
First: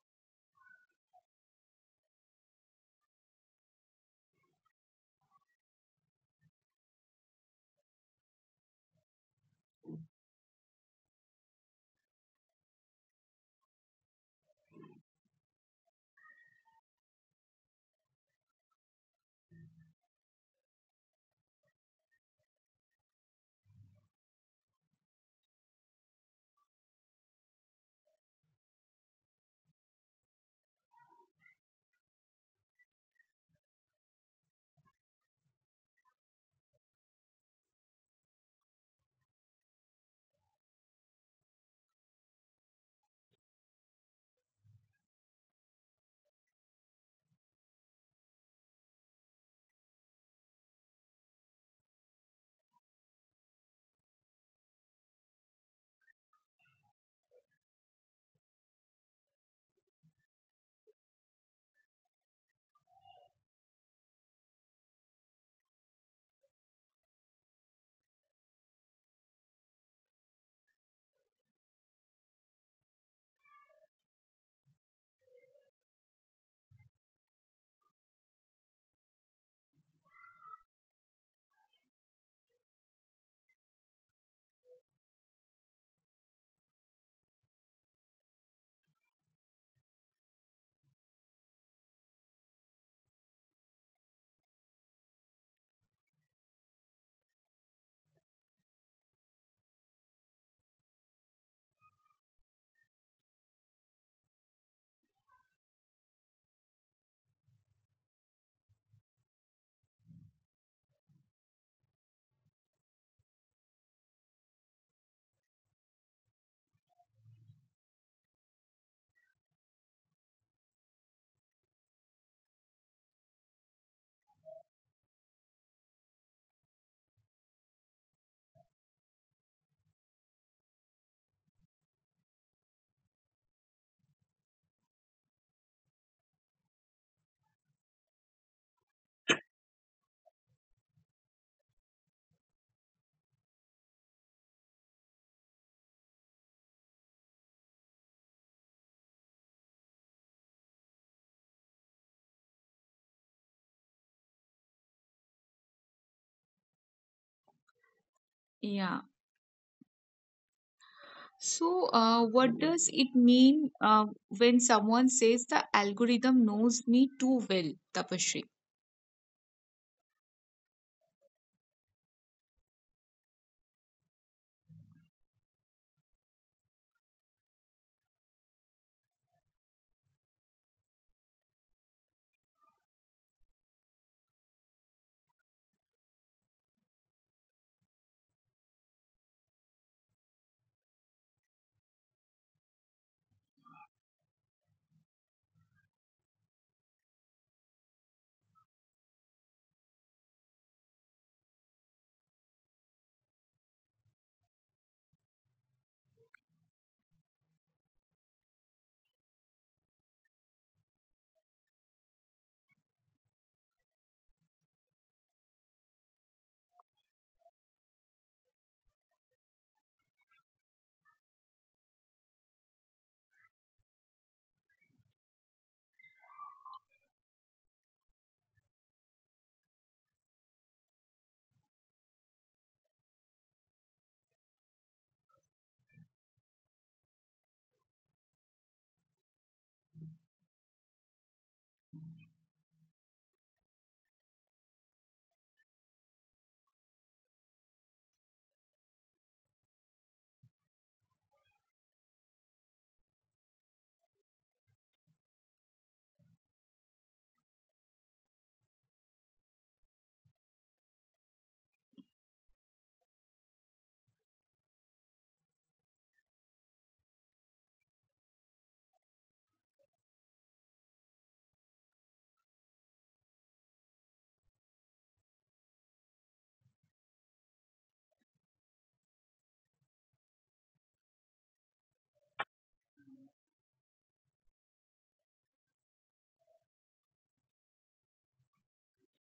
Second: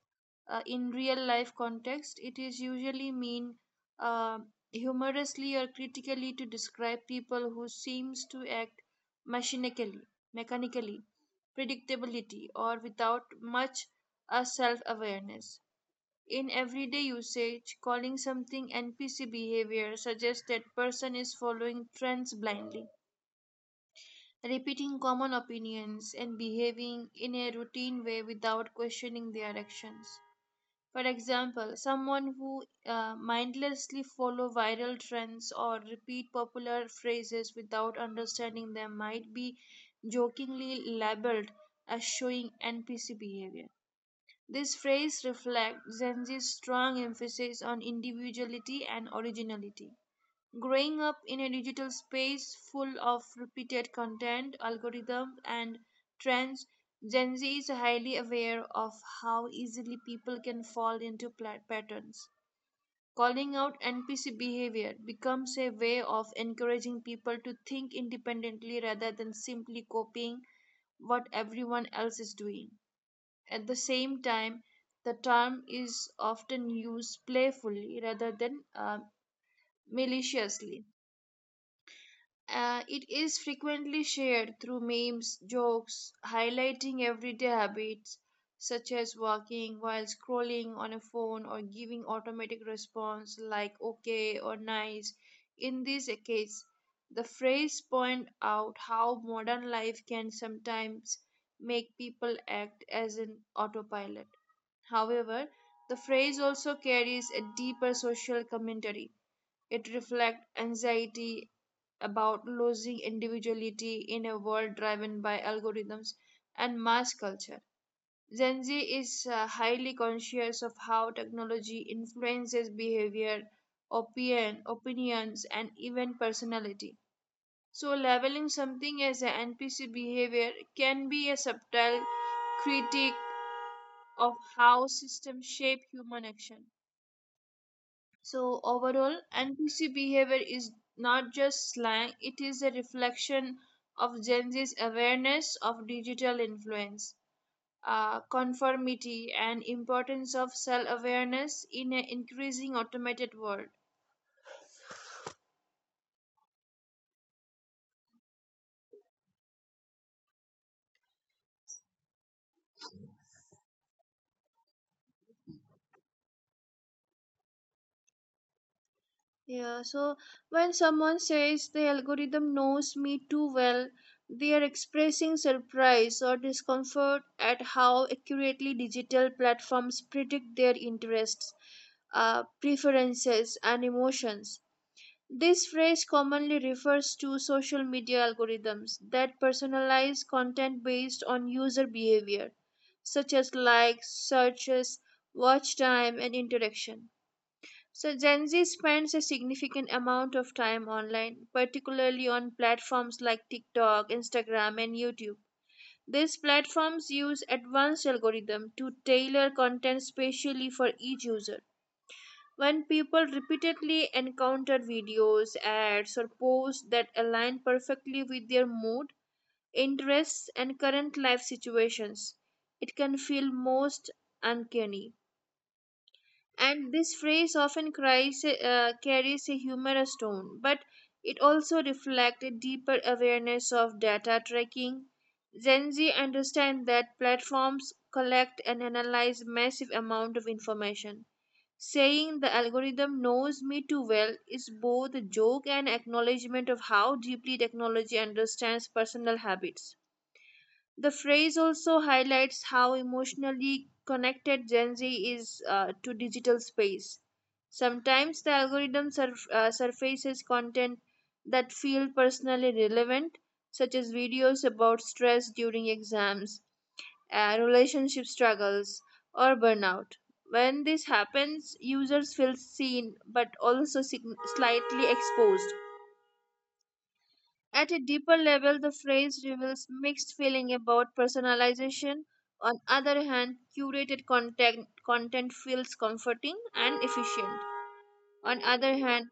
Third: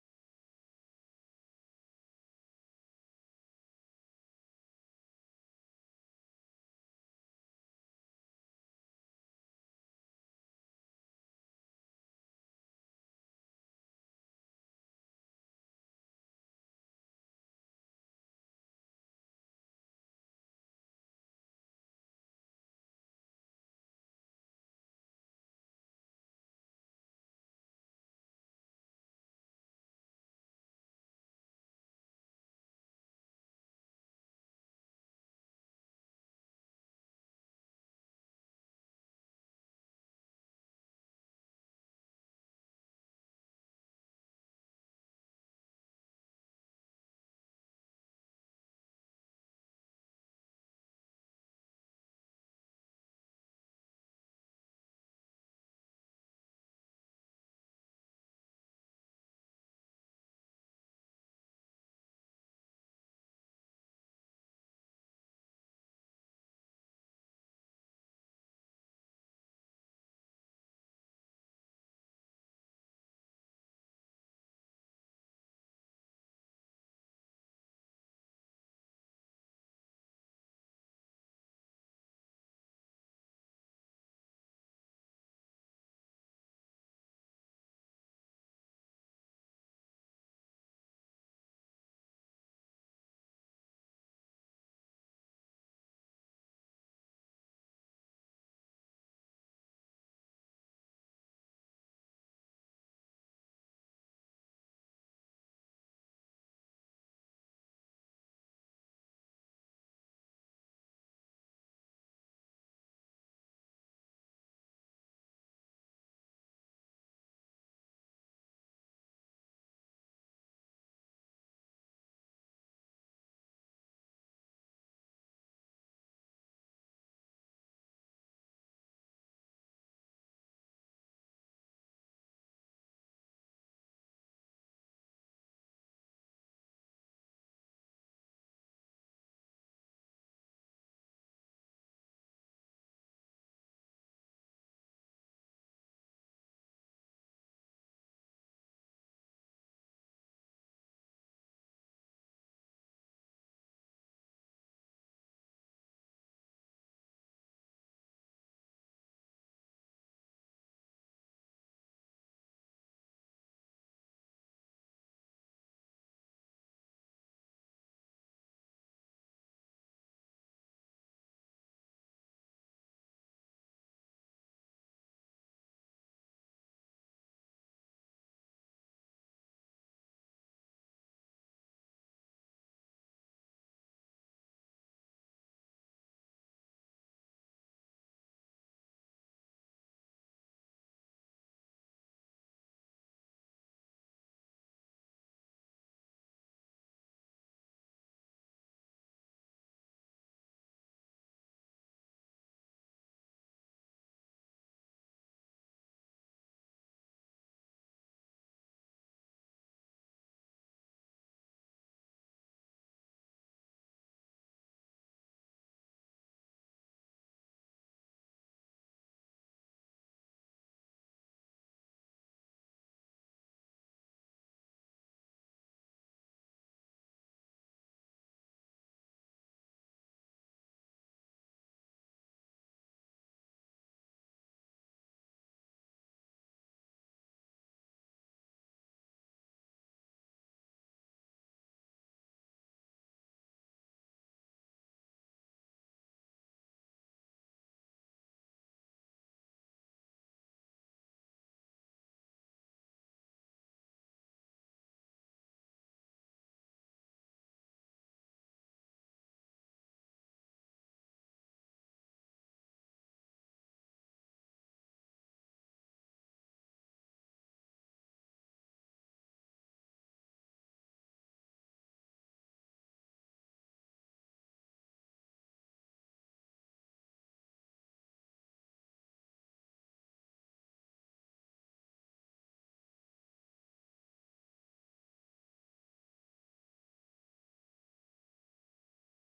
B: in real life context, it is usually mean uh, humorously or critically to describe people who seems to act machinically, mechanically, predictability, or without much a self-awareness. In everyday usage, calling something NPC behavior suggests that person is following trends blindly repeating common opinions, and behaving in a routine way without questioning their actions. For example, someone who mindlessly follow viral trends or repeat popular phrases without understanding them might be jokingly labeled as showing NPC behavior. This phrase reflects Gen Z's strong emphasis on individuality and originality. Growing up in a digital space full of repeated content, algorithms, and trends, Gen Z is highly aware of how easily people can fall into patterns. Calling out NPC behavior becomes a way of encouraging people to think independently rather than simply copying what everyone else is doing. At the same time, the term is often used playfully rather than maliciously. It is frequently shared through memes, jokes, highlighting everyday habits such as walking while scrolling on a phone or giving automatic response like okay or nice. In this case, the phrase point out how modern life can sometimes make people act as an autopilot. However, the phrase also carries a deeper social commentary it reflects anxiety about losing individuality in a world driven by algorithms and mass culture. Gen Z is highly conscious of how technology influences behavior, opinions, and even personality. So, leveling something as an NPC behavior can be a subtle critique of how systems shape human action. So overall, NPC behavior is not just slang, it is a reflection of Gen Z's awareness of digital influence, conformity, and importance of self-awareness in an increasing automated world.
A: Yeah. So, what does it mean when someone says the algorithm knows me too well, Tapashri?
B: Yeah, so when someone says the algorithm knows me too well, they are expressing surprise or discomfort at how accurately digital platforms predict their interests, preferences, and emotions. This phrase commonly refers to social media algorithms that personalize content based on user behavior, such as likes, searches, watch time, and interaction. So Gen Z spends a significant amount of time online, particularly on platforms like TikTok, Instagram, and YouTube. These platforms use advanced algorithms to tailor content specially for each user. When people repeatedly encounter videos, ads, or posts that align perfectly with their mood, interests, and current life situations, it can feel most uncanny and this phrase often carries a humorous tone, but it also reflects a deeper awareness of data tracking. Gen Z understand that platforms collect and analyze massive amount of information. Saying the algorithm knows me too well is both a joke and acknowledgement of how deeply technology understands personal habits. The phrase also highlights how emotionally connected Gen Z is to digital space. Sometimes the algorithm surfaces content that feel personally relevant, such as videos about stress during exams, relationship struggles, or burnout. When this happens, users feel seen but also slightly exposed. At a deeper level, the phrase reveals mixed feeling about personalization. On other hand, content feels comforting and efficient. On other hand,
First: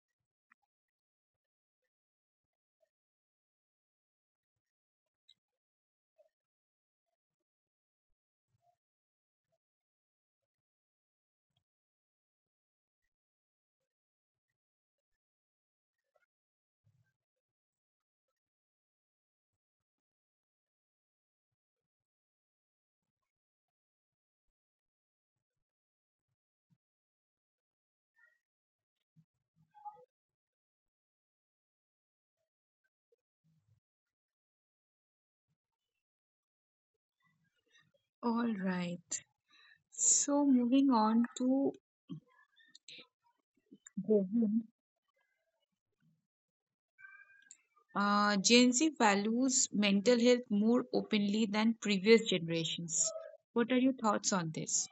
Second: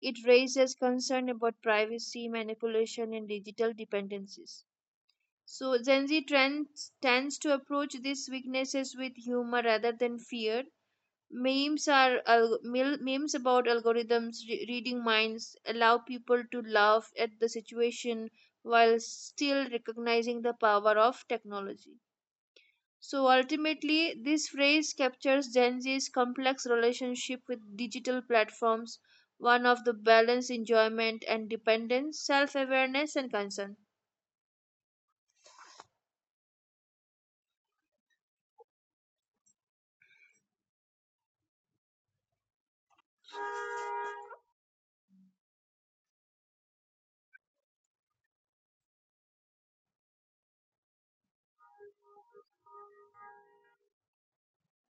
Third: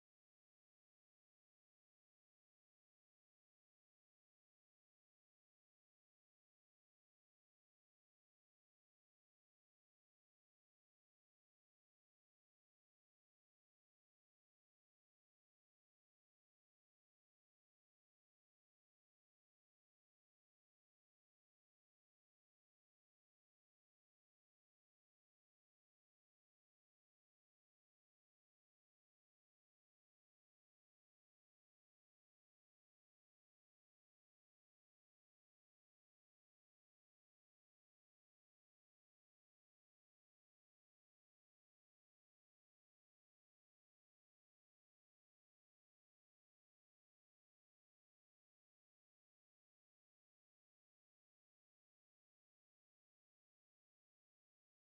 B: it raises concern about privacy, manipulation, and digital dependencies. So Gen Z tends to approach these weaknesses with humor rather than fear. Memes are al- mil- Memes about algorithms reading minds allow people to laugh at the situation while still recognizing the power of technology. So ultimately this phrase captures Gen Z's complex relationship with digital platforms, one of the balance enjoyment and dependence self-awareness and concern.
A: All right. So, moving on to Govind. Gen Z values mental health more openly than previous generations. What are your thoughts on this?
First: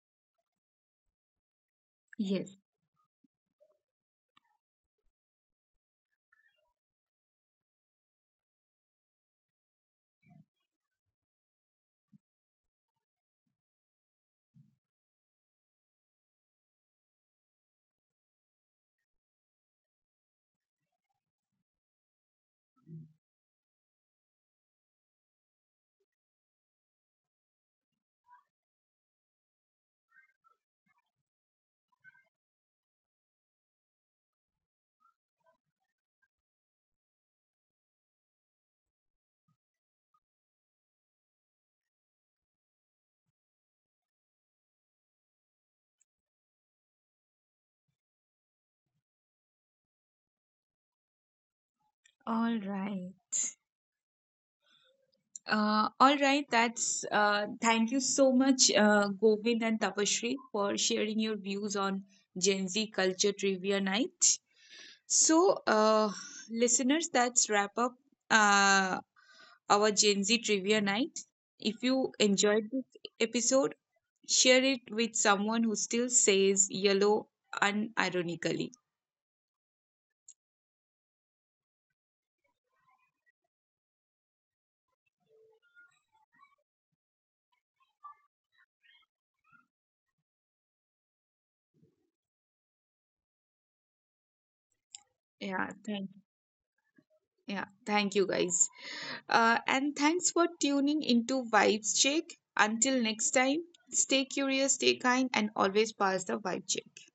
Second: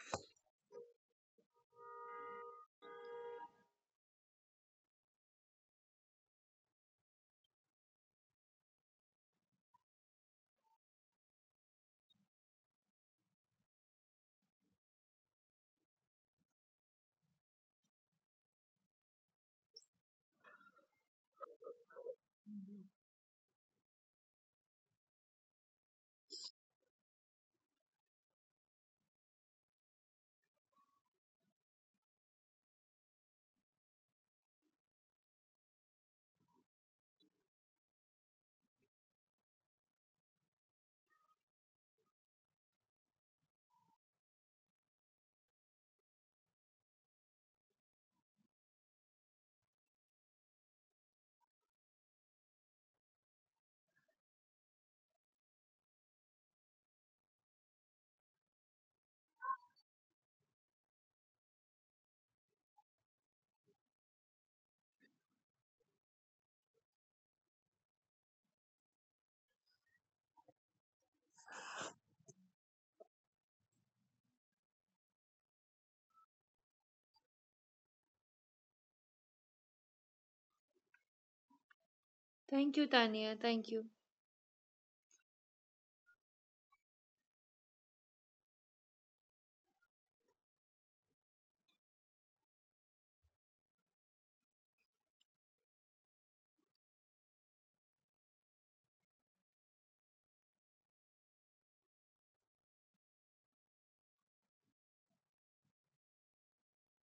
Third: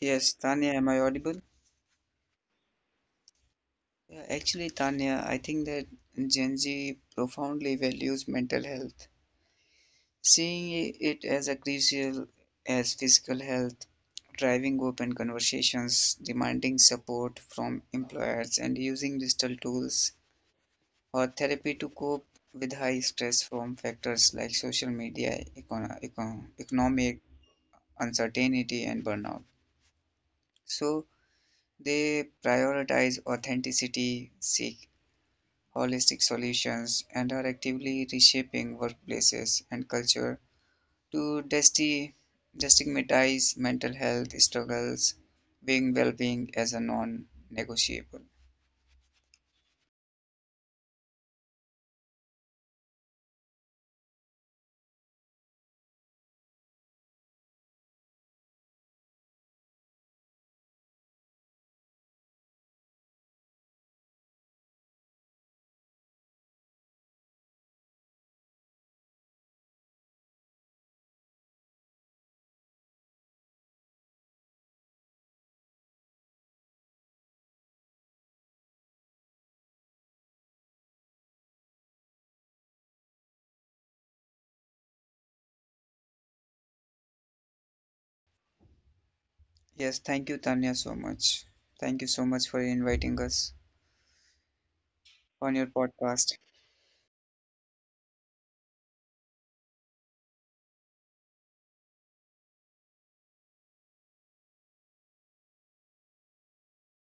C: Yes, Tanya, am I audible?
A: Yes.
C: Yeah, actually, Tanya, I think that Gen Z profoundly values mental health. Seeing it as a crucial as physical health, driving open conversations, demanding support from employers, and using digital tools or therapy to cope with high stress from factors like social media, economic uncertainty, and burnout. So they prioritize authenticity, seek holistic solutions, and are actively reshaping workplaces and culture to desti- destigmatize mental health struggles, being well-being as a non-negotiable.
A: All right. All right, that's thank you so much, Govind and Tapashri, for sharing your views on Gen Z culture trivia night. So, listeners, that's wrap up uh, our Gen Z trivia night. If you enjoyed this episode, share it with someone who still says yellow unironically.
B: Thank you, Tania. Thank you.
C: Yes, thank you, Tanya, so much. Thank you so much for inviting us on
A: Yeah,
C: your
A: thank
C: podcast.
A: yeah, thank you guys. And thanks for tuning into Vibes Check. Until next time, stay curious, stay kind, and always pass the vibe check.